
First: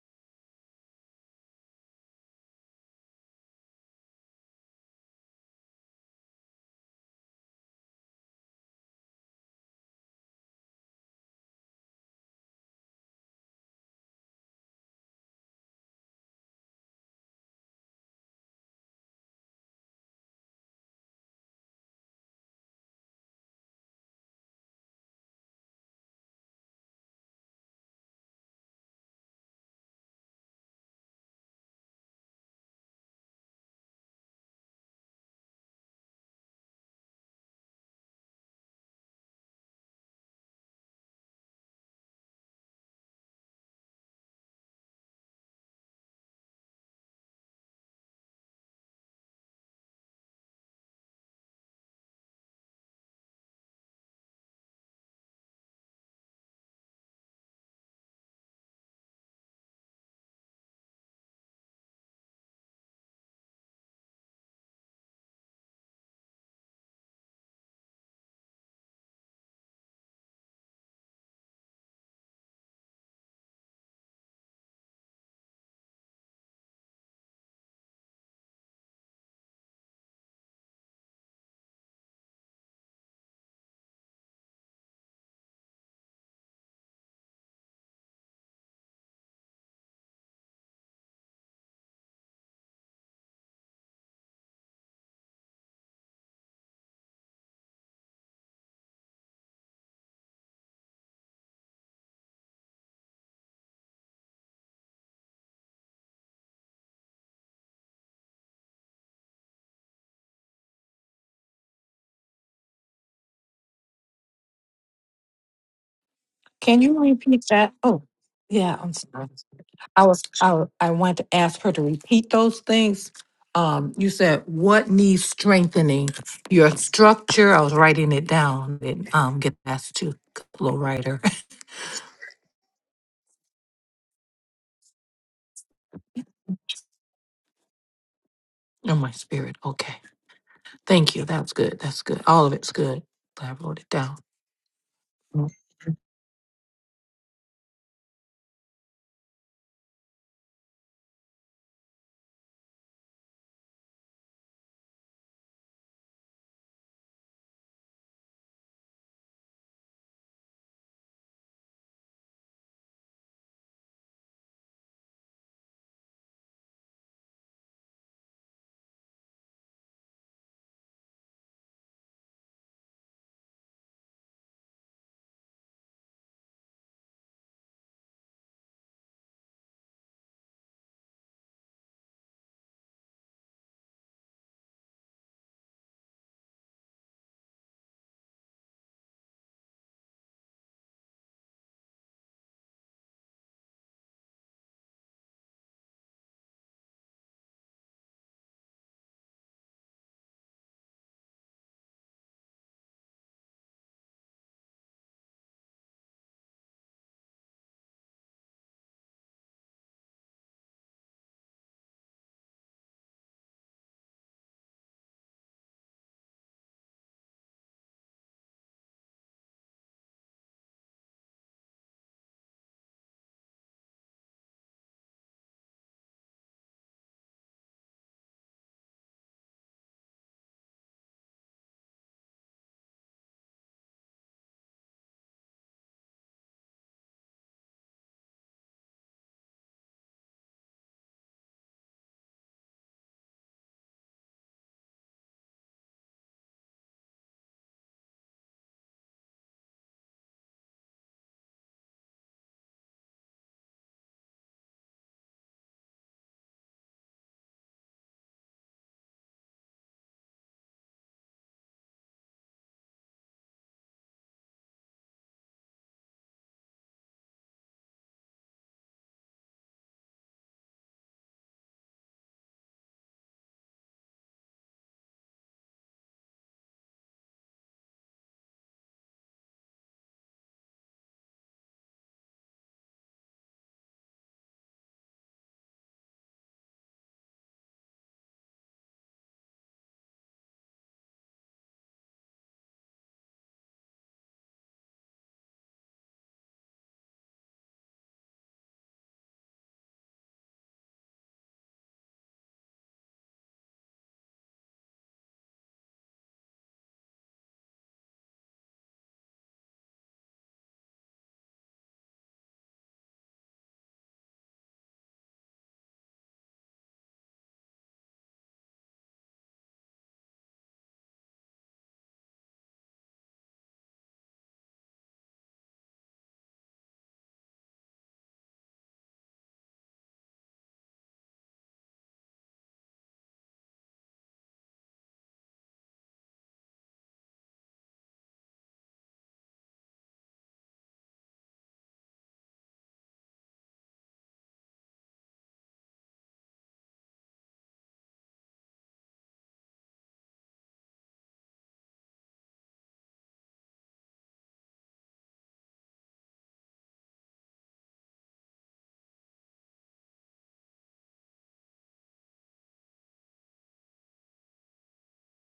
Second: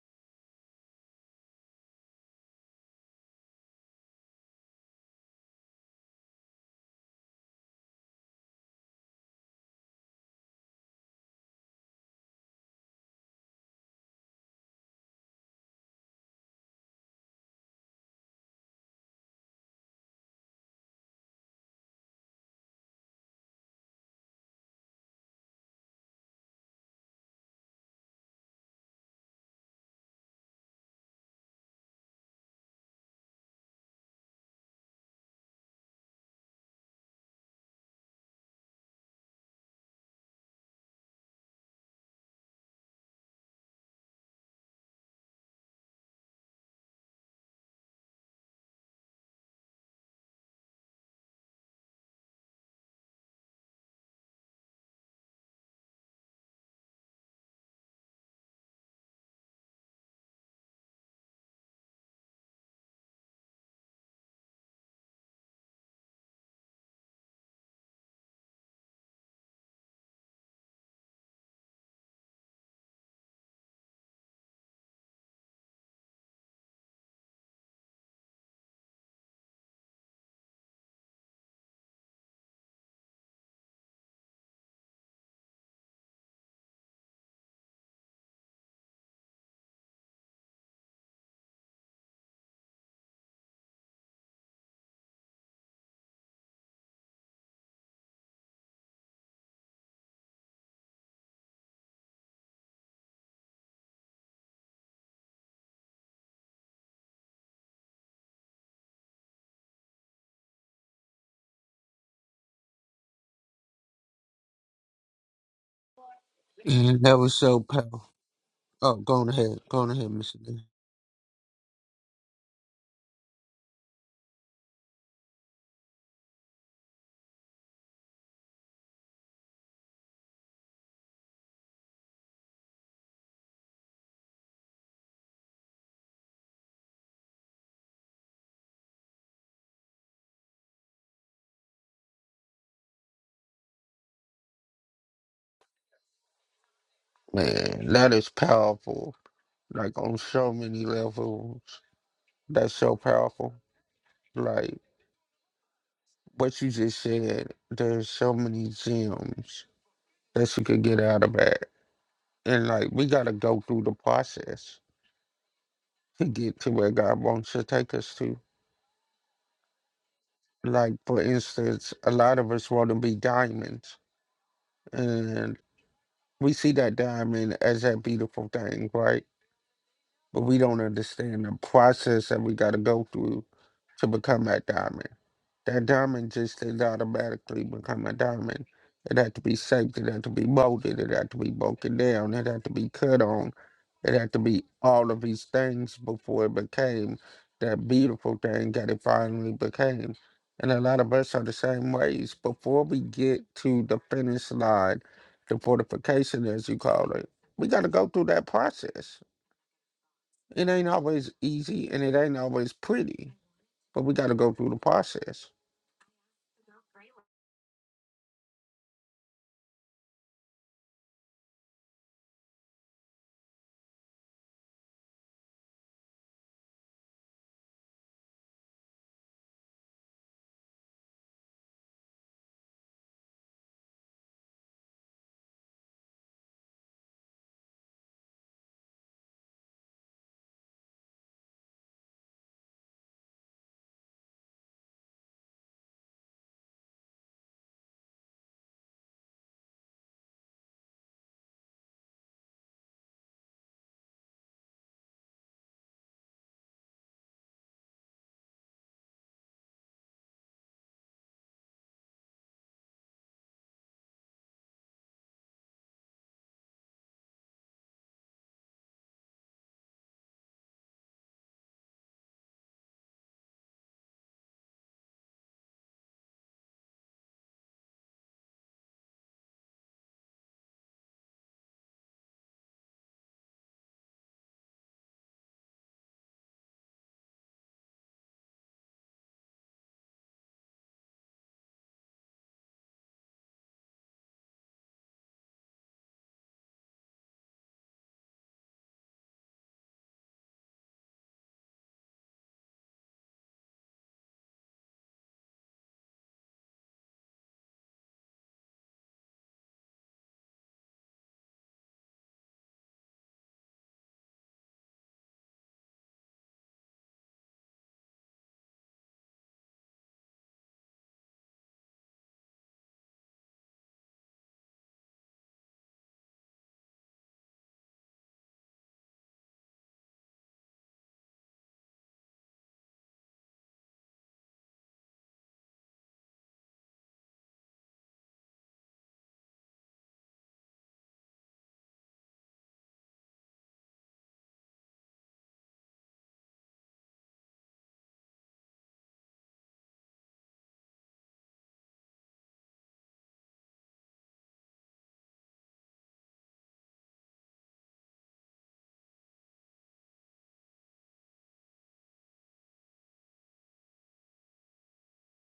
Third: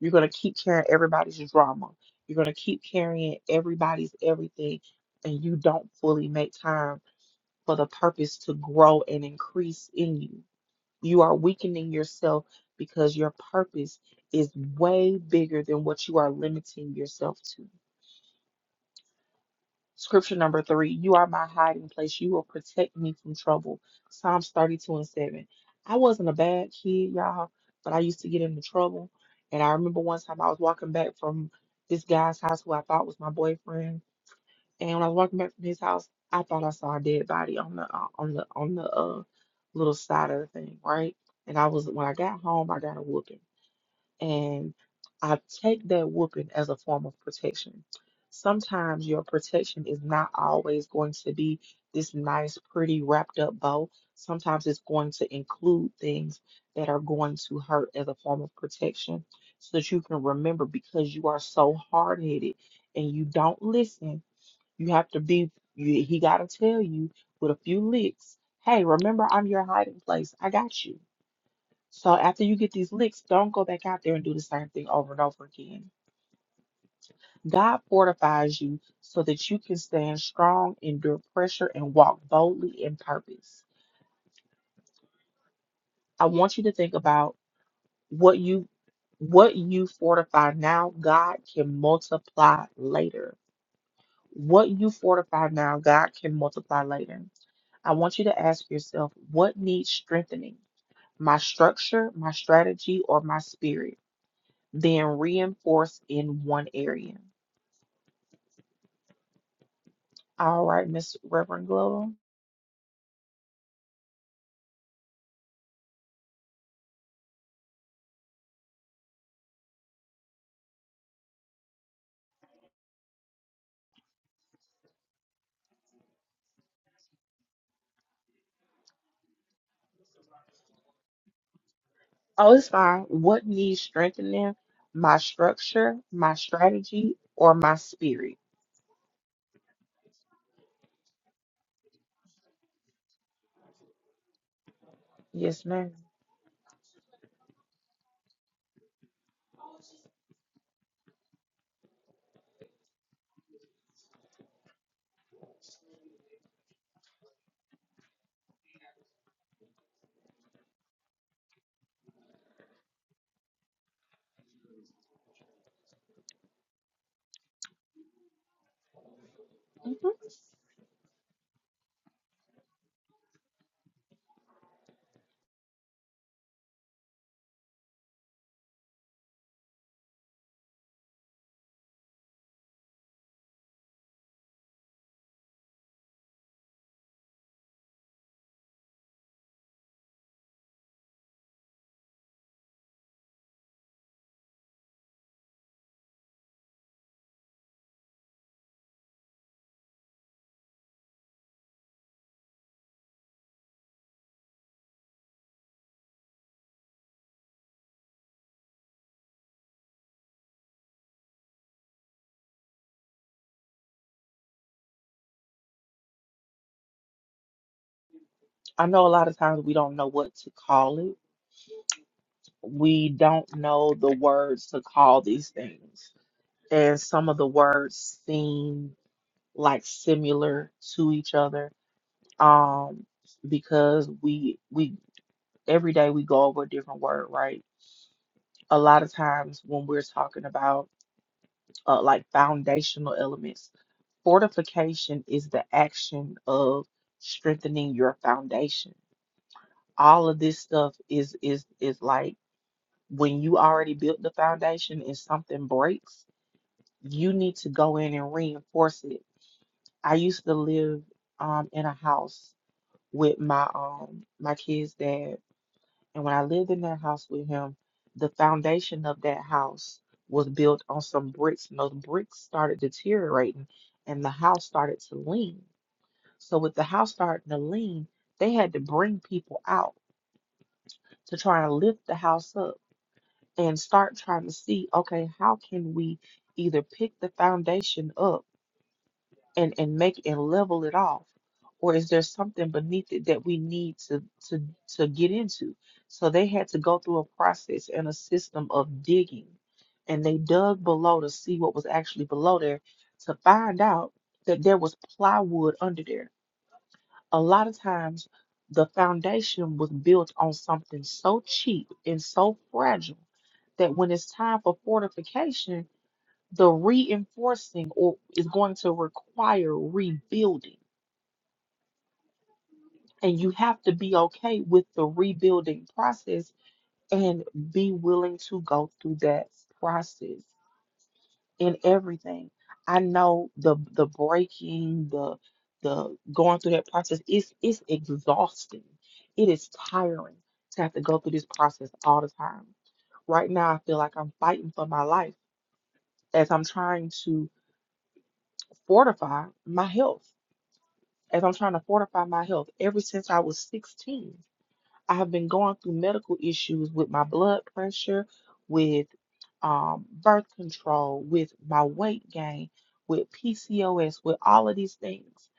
[SPEAKER 1] You're going to keep carrying everybody's drama. You're going to keep carrying everybody's everything, and you don't fully make time for the purpose to grow and increase in you. You are weakening yourself because your purpose is way bigger than what you are limiting yourself to. Scripture number three, you are my hiding place. You will protect me from trouble. Psalms 32 and 7. I wasn't a bad kid, y'all, but I used to get into trouble. And I remember one time I was walking back from this guy's house who I thought was my boyfriend. And when I was walking back from his house, I thought I saw a dead body on the uh, on the on the uh little side of the thing, right? And I was when I got home, I got a whooping. And I take that whooping as a form of protection. Sometimes your protection is not always going to be this nice, pretty, wrapped up bow. Sometimes it's going to include things that are going to hurt as a form of protection so that you can remember because you are so hard headed and you don't listen. You have to be, you, he got to tell you with a few licks, hey, remember I'm your hiding place. I got you so after you get these licks, don't go back out there and do the same thing over and over again. God fortifies you so that you can stand strong, endure pressure, and walk boldly in purpose. I want you to think about what you what you fortify now, God can multiply later. What you fortify now, God can multiply later. I want you to ask yourself, what needs strengthening? My structure, my strategy, or my spirit? than reinforced in one area. All right, Miss Reverend Glover.
[SPEAKER 2] Can you
[SPEAKER 3] And that was
[SPEAKER 2] repeat
[SPEAKER 3] so
[SPEAKER 2] that? Oh,
[SPEAKER 3] powerful.
[SPEAKER 2] yeah, I'm
[SPEAKER 3] Oh, go
[SPEAKER 2] sorry.
[SPEAKER 3] on ahead. Go on
[SPEAKER 2] I
[SPEAKER 3] ahead,
[SPEAKER 2] was
[SPEAKER 3] Mr.
[SPEAKER 2] I, wa- I wanted to ask her to repeat those things. Um, you said what needs strengthening? Your structure. I was writing it down. And um, get asked to little writer
[SPEAKER 1] Oh, it's fine. What needs strengthening? My structure, my strategy, or my spirit?
[SPEAKER 2] in my spirit. Okay, thank you. That's good. That's good. All of it's good. I wrote it down.
[SPEAKER 1] Yes, madam
[SPEAKER 3] Man, that is powerful. like on so many levels. That's so powerful. Like what you just said, there's so many gems that you could get out of that. And like we gotta go through the process to get to where God wants to take us to.
[SPEAKER 1] Mm-hmm.
[SPEAKER 3] Like for instance, a lot of us want to be diamonds, and we see that diamond as that beautiful thing, right? but we don't understand the process that we got to go through to become that diamond. That diamond just didn't automatically become a diamond. It had to be shaped, it had to be molded, it had to be broken down, it had to be cut on, it had to be all of these things before it became that beautiful thing that it finally became. And a lot of us are the same ways. Before we get to the finish line, the fortification, as you call it, we got to go through that process it ain't always easy and it ain't always pretty, but we got to go through the process.
[SPEAKER 1] I know a lot of times we don't know what to call it. We don't know the words to call these things. And some of the words seem like similar to each other. Um, because we we every day we go over a different word, right? a lot of times when we're talking about uh, like foundational elements, fortification is the action of strengthening your foundation. All of this stuff is is is like when you already built the foundation and something breaks, you need to go in and reinforce it. I used to live um in a house with my um my kids' dad And when I lived in that house with him, the foundation of that house was built on some bricks, and those bricks started deteriorating, and the house started to lean. So, with the house starting to lean, they had to bring people out to try and lift the house up and start trying to see okay, how can we either pick the foundation up? and and make and level it off or is there something beneath it that we need to to to get into so they had to go through a process and a system of digging and they dug below to see what was actually below there to find out that there was plywood under there a lot of times the foundation was built on something so cheap and so fragile that when it's time for fortification the reinforcing or is going to require rebuilding and you have to be okay with the rebuilding process and be willing to go through that process in everything i know the the breaking the the going through that process is it's exhausting it is tiring to have to go through this process all the time right now i feel like i'm fighting for my life as i'm trying to fortify my health as I'm trying to fortify my health, ever since I was 16, I have been going through medical issues with my blood pressure, with um, birth control, with my weight gain, with PCOS, with all of these things.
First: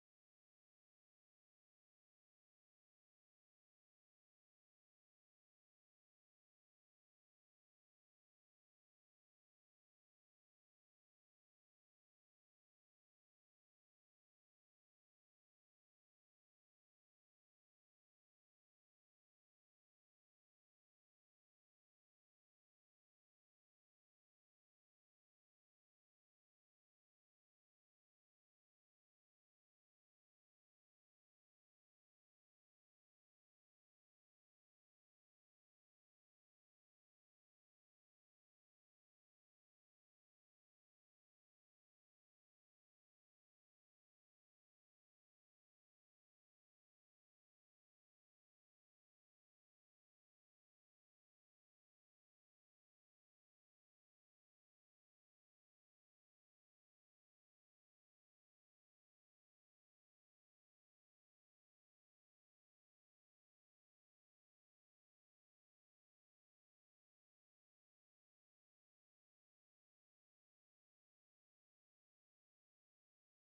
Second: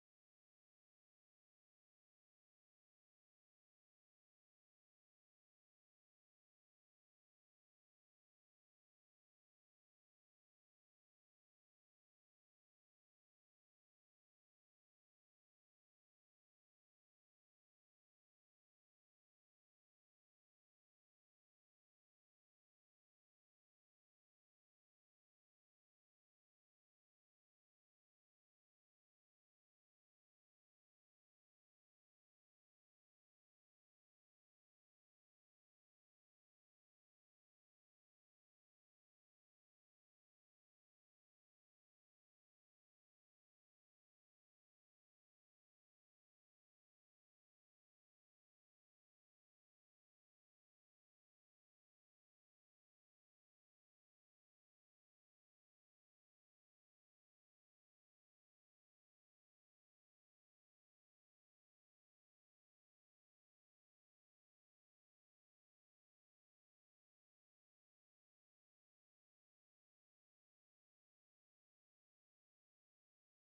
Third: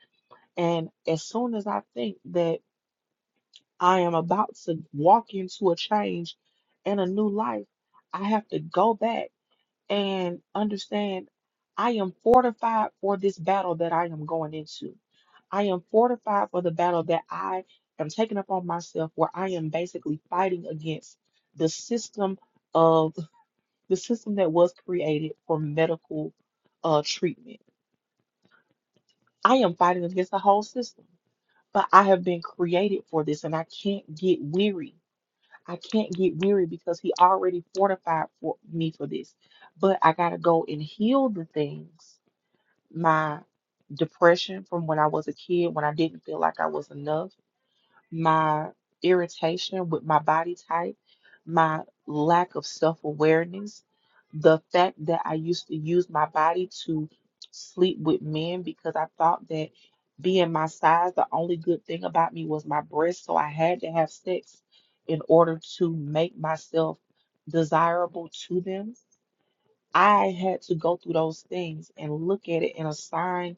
[SPEAKER 1] And as soon as I think that I am about to walk into a change and a new life, I have to go back and understand I am fortified for this battle that I am going into. I am fortified for the battle that I am taking upon myself, where I am basically fighting against the system of the system that was created for medical uh, treatment. I am fighting against the whole system, but I have been created for this, and I can't get weary. I can't get weary because He already fortified for me for this. But I gotta go and heal the things my depression from when I was a kid, when I didn't feel like I was enough, my irritation with my body type, my lack of self awareness, the fact that I used to use my body to sleep with men because I thought that being my size, the only good thing about me was my breasts. So I had to have sex in order to make myself desirable to them. I had to go through those things and look at it and assign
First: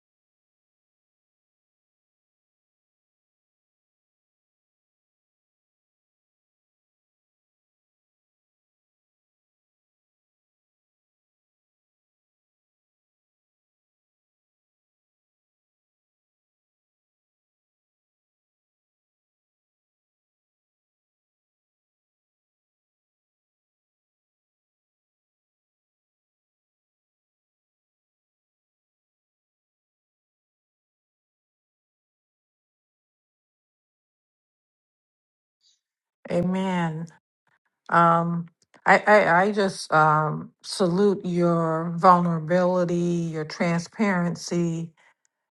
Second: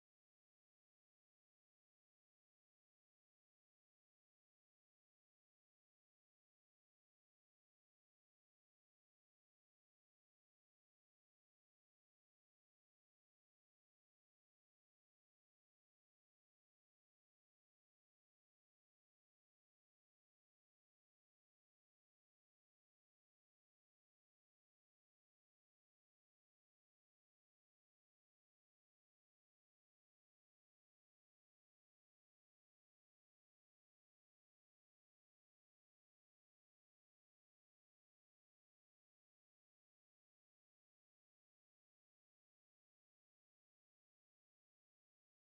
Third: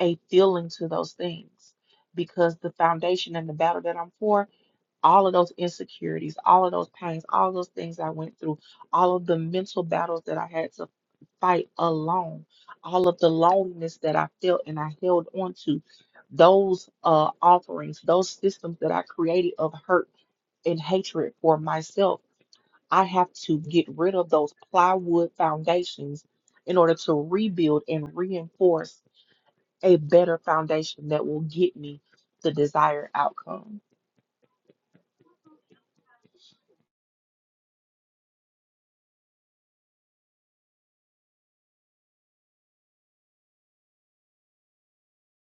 [SPEAKER 1] a feeling to those things because the foundation and the battle that I'm for, all of those insecurities, all of those pains, all of those things I went through, all of the mental battles that I had to fight alone, all of the loneliness that I felt and I held on to, those uh, offerings, those systems that I created of hurt and hatred for myself, I have to get rid of those plywood foundations in order to rebuild and reinforce a better foundation that will get me the desired outcome.
[SPEAKER 2] Amen. Um, I, I, I just um, salute your vulnerability, your transparency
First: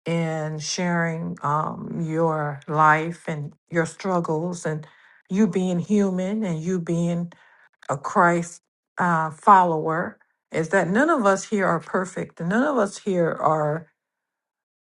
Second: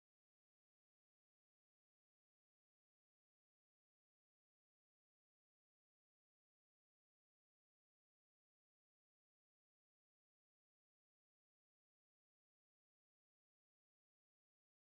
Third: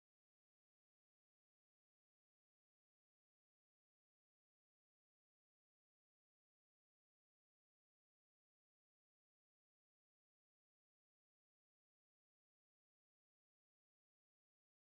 [SPEAKER 2] in sharing um, your life and your struggles, and you being human and you being a Christ uh, follower. Is that none of us here are perfect. None of us here are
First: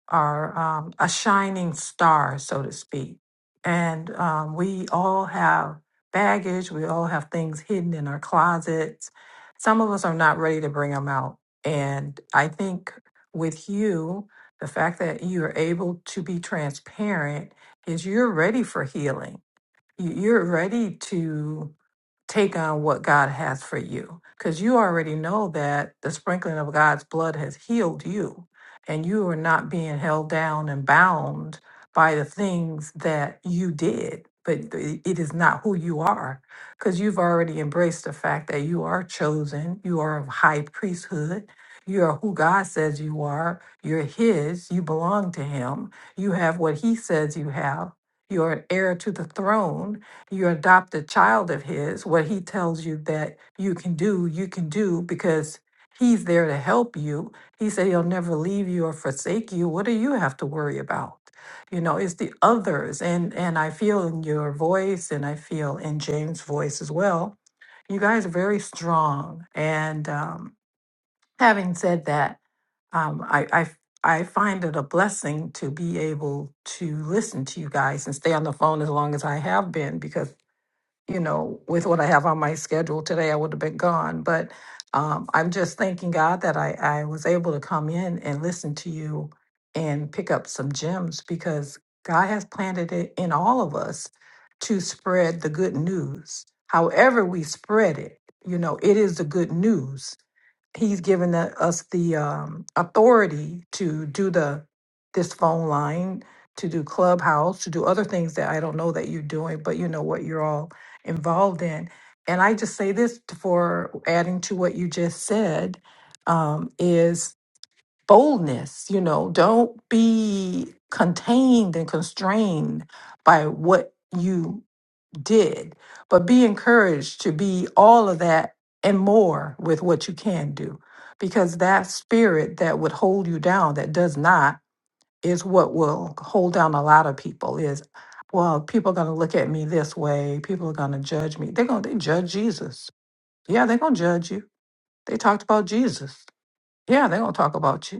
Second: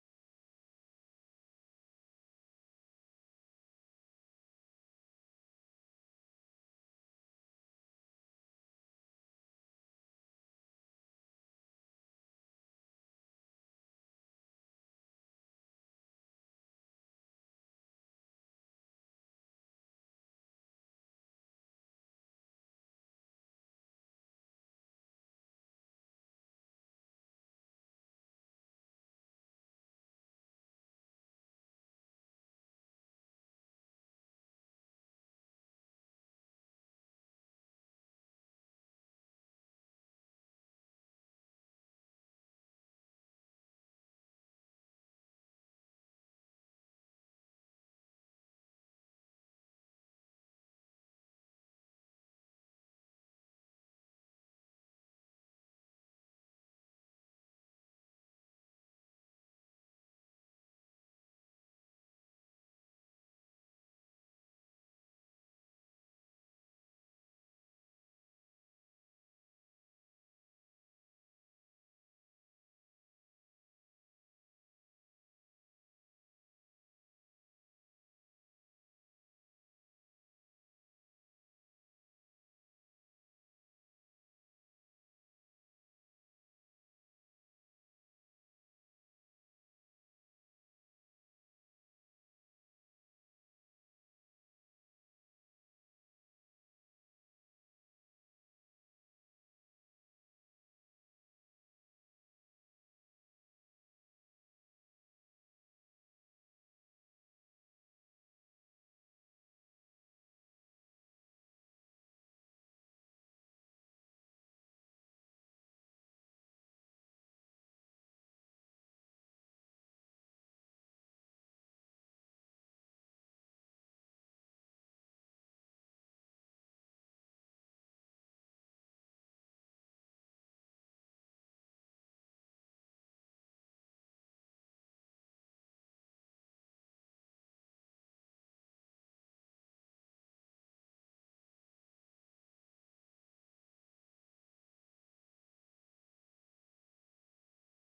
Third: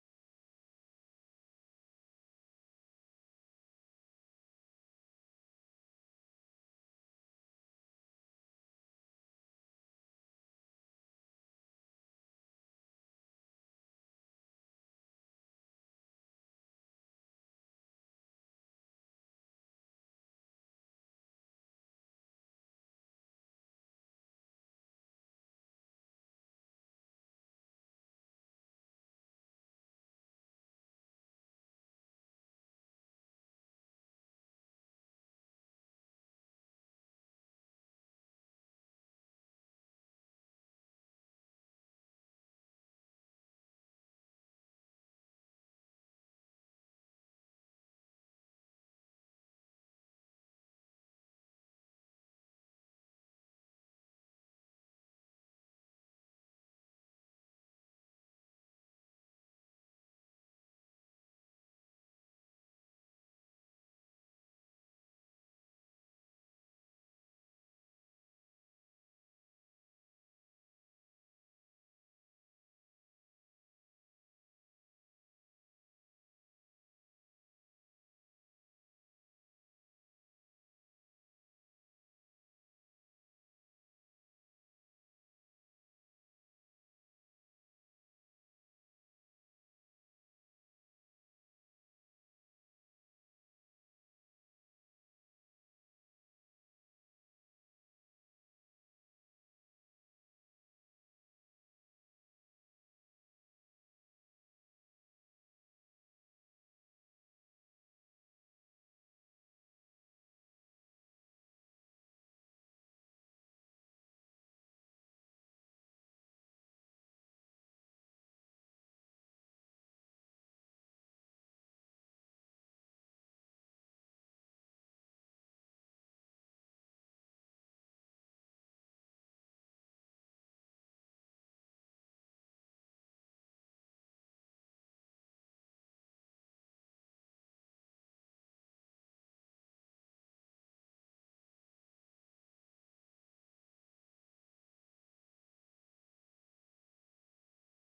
[SPEAKER 2] are um, a shining star, so to speak. And um, we all have baggage, we all have things hidden in our closets. Some of us are not ready to bring them out. And I think with you, the fact that you're able to be transparent is you're ready for healing. You- You're ready to take on what God has for you. Because you already know that the sprinkling of God's blood has healed you, and you are not being held down and bound by the things that you did. But th- it is not who you are, because you've already embraced the fact that you are chosen, you are of high priesthood, you are who God says you are, you're His, you belong to Him, you have what He says you have, you're an heir to the throne, your adopted child of his, what he tells you that you can do, you can do because he's there to help you. He said he'll never leave you or forsake you. What do you have to worry about? You know, it's the others. And and I feel in your voice and I feel in James' voice as well. You guys are very strong. And um, having said that, um, I, I f- I find it a blessing to be able to listen to you guys and stay on the phone as long as I have been because you know, with what I have on my schedule today, I would have been gone. But um, I'm just thanking God that I, I was able to come in and listen to you and pick up some gems because God has planted it in all of us to spread the good news. However, we spread it, you know, it is the good news. He's given the- us the um, authority to do the this phone line, to do Clubhouse, to do other things that I don't know that you're doing, but you know what you're all involved in. And I just say this for adding to what you just said um, is boldness. You know, don't be contained and constrained by what you did, but be encouraged to be all of that and more with what you can do. Because that spirit that would hold you down, that does not is what will hold down a lot of people is well people are going to look at me this way people are going to judge me they're going to they judge jesus yeah they're going to judge you they talked about jesus yeah they're going to talk about you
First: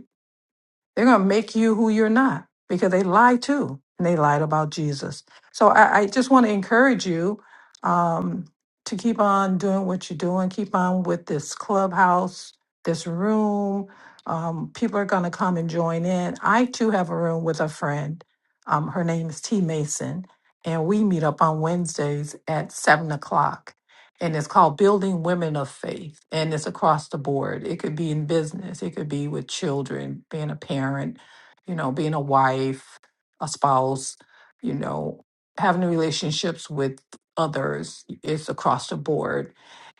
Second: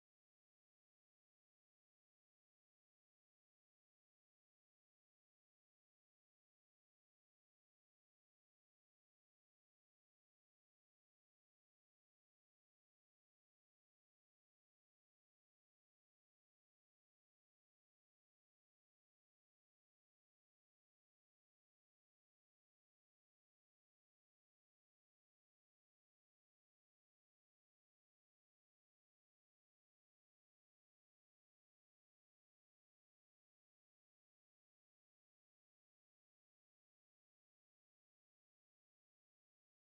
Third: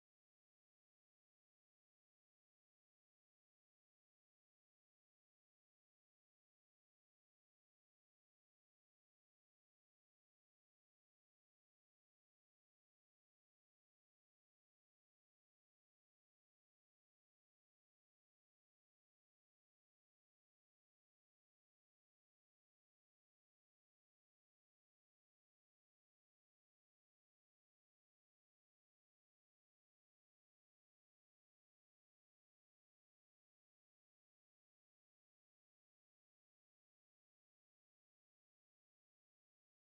[SPEAKER 2] they're going to make you who you're not because they lie too, and they lied about Jesus. So I, I just want to encourage you um, to keep on doing what you're doing. Keep on with this clubhouse, this room. Um, people are going to come and join in. I too have a room with a friend. Um, her name is T Mason, and we meet up on Wednesdays at seven o'clock and it's called Building Women of Faith. And it's across the board. It could be in business, it could be with children, being a parent, you know, being a wife, a spouse, you know, having relationships with others. It's across the board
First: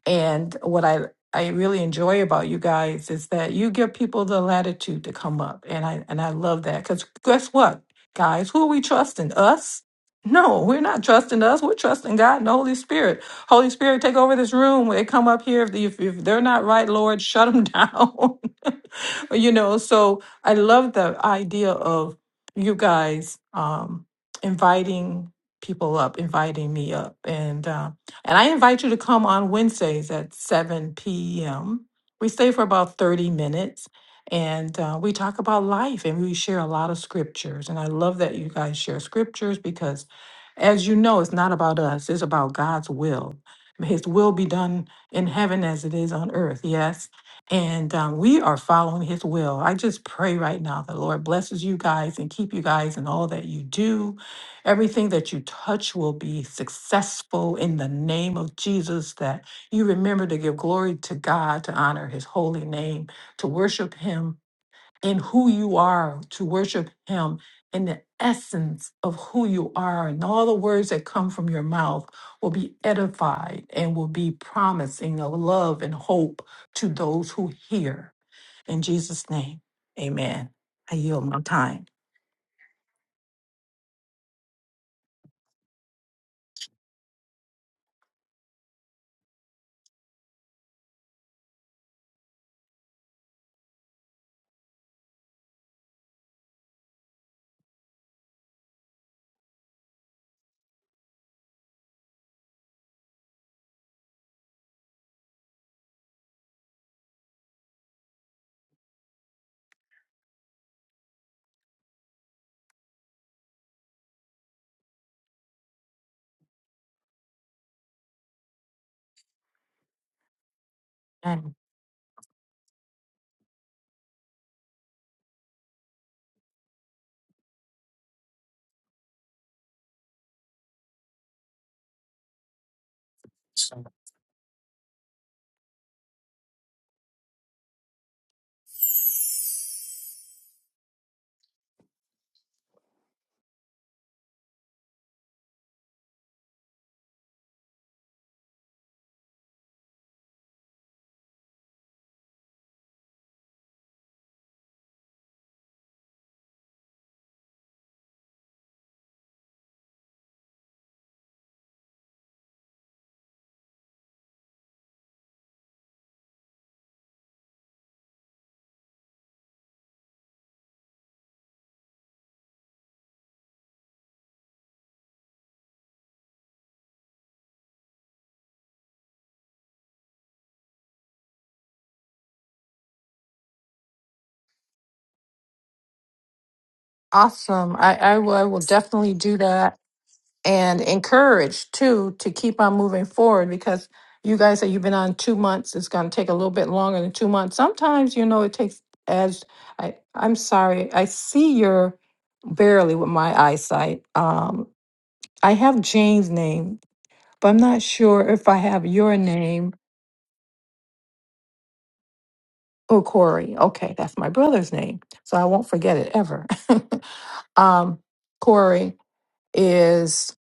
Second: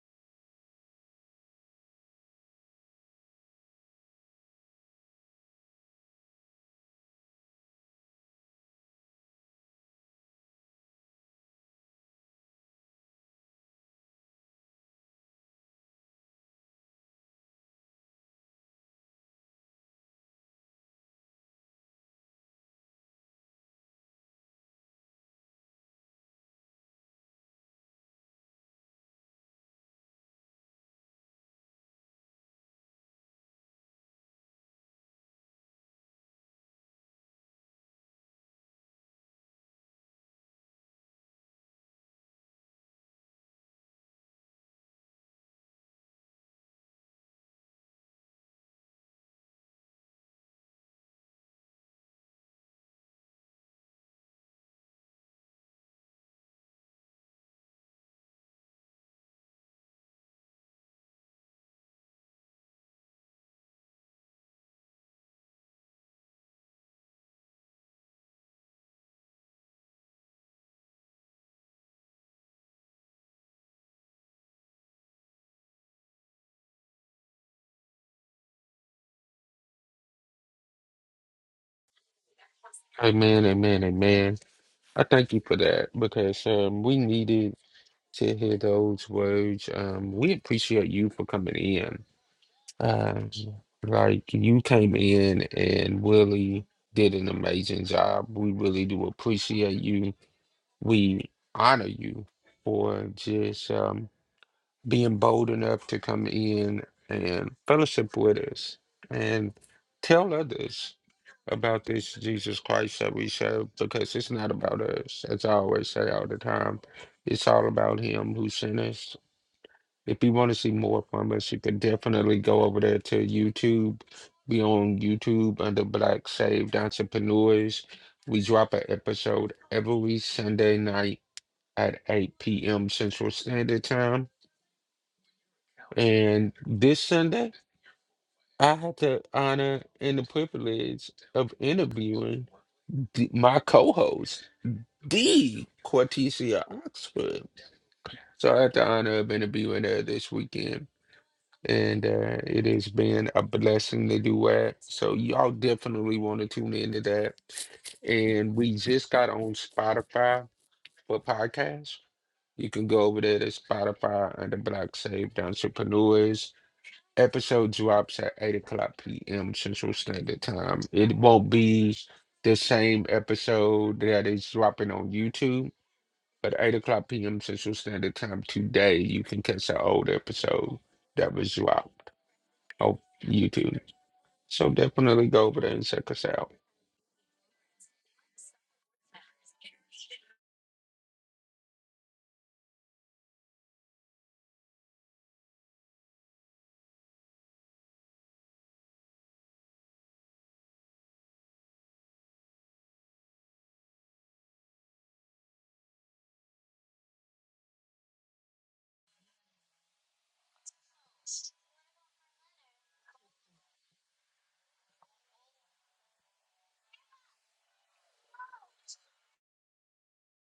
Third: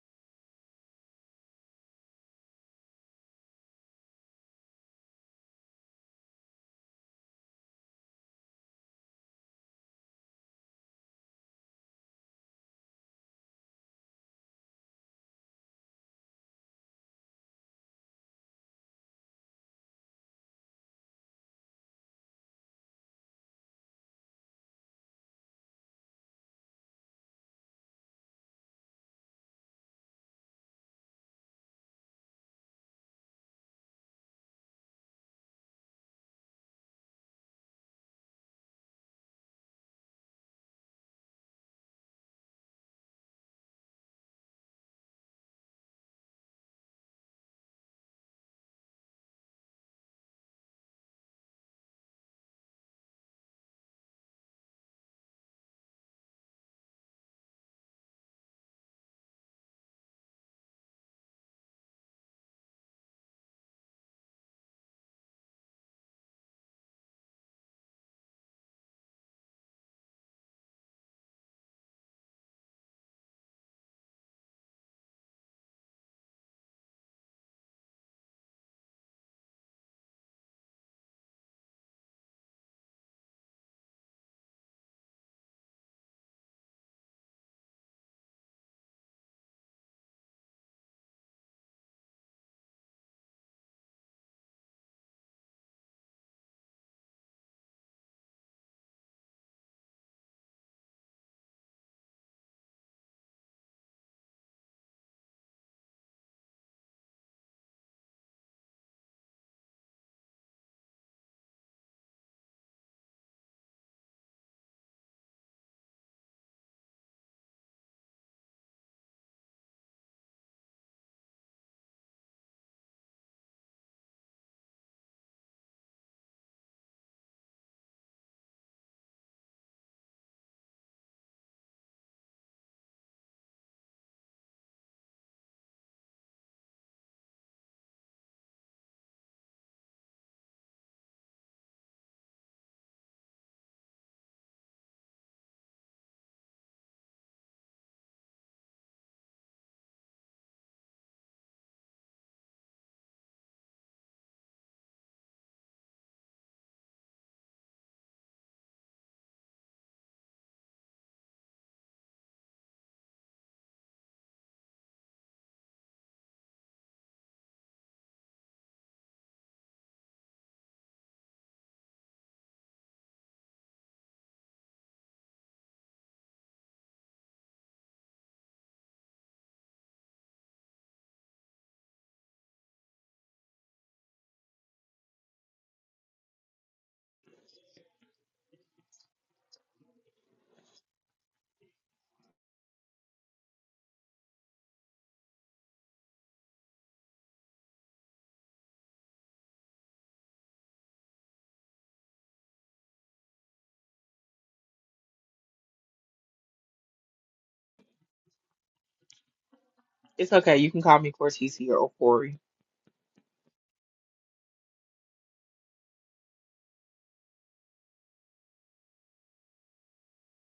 [SPEAKER 2] and what I I really enjoy about you guys is that you give people the latitude to come up, and I and I love that because guess what, guys, who are we trusting? Us? No, we're not trusting us. We're trusting God and the Holy Spirit. Holy Spirit, take over this room. When they come up here, if, the, if, if they're not right, Lord, shut them down. you know, so I love the idea of you guys um, inviting people up, inviting me up, and um, and I invite you to come on Wednesdays at 7 p.m. We stay for about 30 minutes and uh, we talk about life and we share a lot of scriptures. And I love that you guys share scriptures because, as you know, it's not about us, it's about God's will. May His will be done in heaven as it is on earth, yes? And um, we are following His will. I just pray right now that Lord blesses you guys and keep you guys in all that you do Everything that you touch will be successful in the name of Jesus. That you remember to give glory to God, to honor his holy name, to worship him in who you are, to worship him in the essence of who you are. And all the words that come from your mouth will be edified and will be promising of love and hope to those who hear. In Jesus' name, amen. I yield my time.
[SPEAKER 3] Amen, amen, amen. I thank you for that because um, we needed to hear those words. Um, we appreciate you for coming in. Um, like you came in and really did an amazing job. We really do appreciate you. We honor you for just um, being bold enough to come in and fellowship with us and tell others about this Jesus Christ that we serve because it's not about us. As I always say all the time, it's all about Him who sent us. If you want to see more from us, you can definitely go over there to YouTube. Be on YouTube under Black Saved Entrepreneurs. We drop an episode every Sunday night at 8 p.m. Central Standard Time and this Sunday, I had the honor and the privilege of interviewing the, my co-host, the Cortesia Oxford. So I had the honor of interviewing her this weekend. And uh, it has been a blessing to do that. So y'all definitely want to tune into that. And we just got on Spotify for podcasts. You can go over there to Spotify under Black Saved Entrepreneurs Episode drops at 8 o'clock p.m. Central Standard Time. It won't be the same episode that is dropping on YouTube, but 8 o'clock p.m. Central Standard Time today, you can catch the old episode that was dropped on YouTube. So definitely go over there and check us out.
[SPEAKER 2] Awesome. I, I will I will definitely do that and encourage too to keep on moving forward because you guys said you've been on two months, it's gonna take a little bit longer than two months. Sometimes, you know, it takes as I I'm sorry, I see your barely with my eyesight. Um I have Jane's name, but I'm not sure if I have your name.
[SPEAKER 1] It's okay. You can call me Cortez here or Corey.
[SPEAKER 2] Oh, Corey. Okay, that's my brother's name. So I won't forget it ever. um, Corey is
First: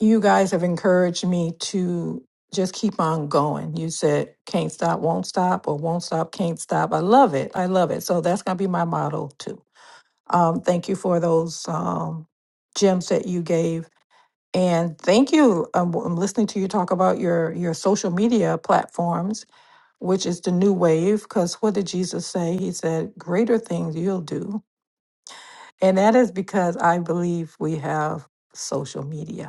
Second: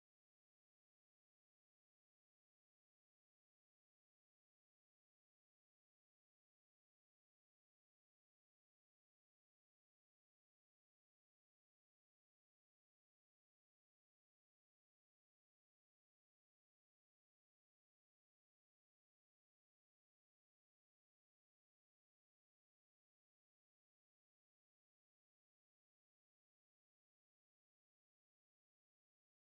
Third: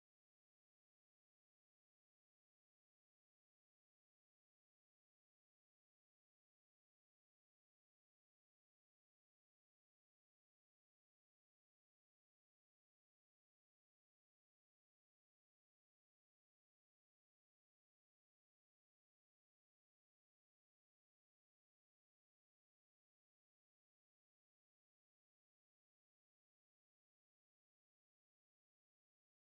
[SPEAKER 2] you guys have encouraged me to just keep on going. You said can't stop, won't stop, or won't stop, can't stop. I love it. I love it. So that's going to be my motto too. Um, thank you for those um, gems that you gave. And thank you. Um, I'm listening to you talk about your, your social media platforms, which is the new wave. Because what did Jesus say? He said, Greater things you'll do. And that is because I believe we have social media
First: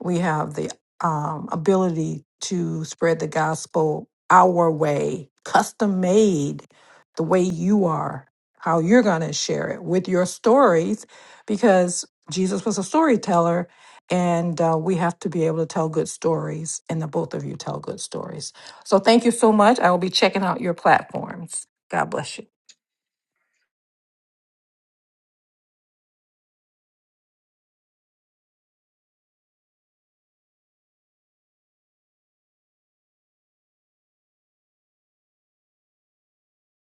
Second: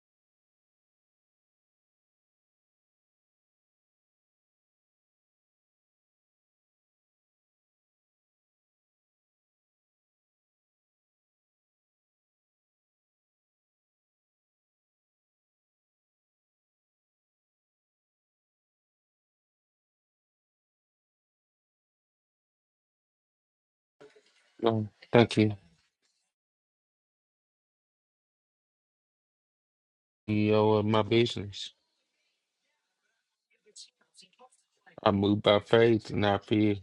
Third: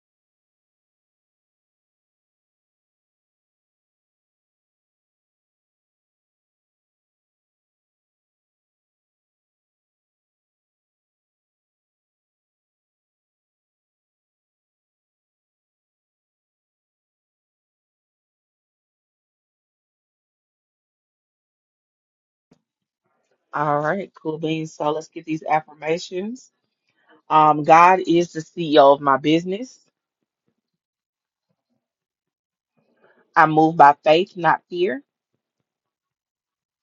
[SPEAKER 2] we have the um, ability to spread the gospel our way, custom made, the way you are, how you're going to share it with your stories, because Jesus was a storyteller. And uh, we have to be able to tell good stories, and the both of you tell good stories. So, thank you so much. I will be checking out your platforms. God bless you.
[SPEAKER 1] All right, cool beans.
[SPEAKER 3] Um,
[SPEAKER 1] So let's get
[SPEAKER 3] thank
[SPEAKER 1] these
[SPEAKER 3] you.
[SPEAKER 1] affirmations. Um, God is the CEO of my business.
[SPEAKER 3] CEO of my business.
[SPEAKER 1] I move by faith, not fear.
[SPEAKER 3] I move by faith, not fear.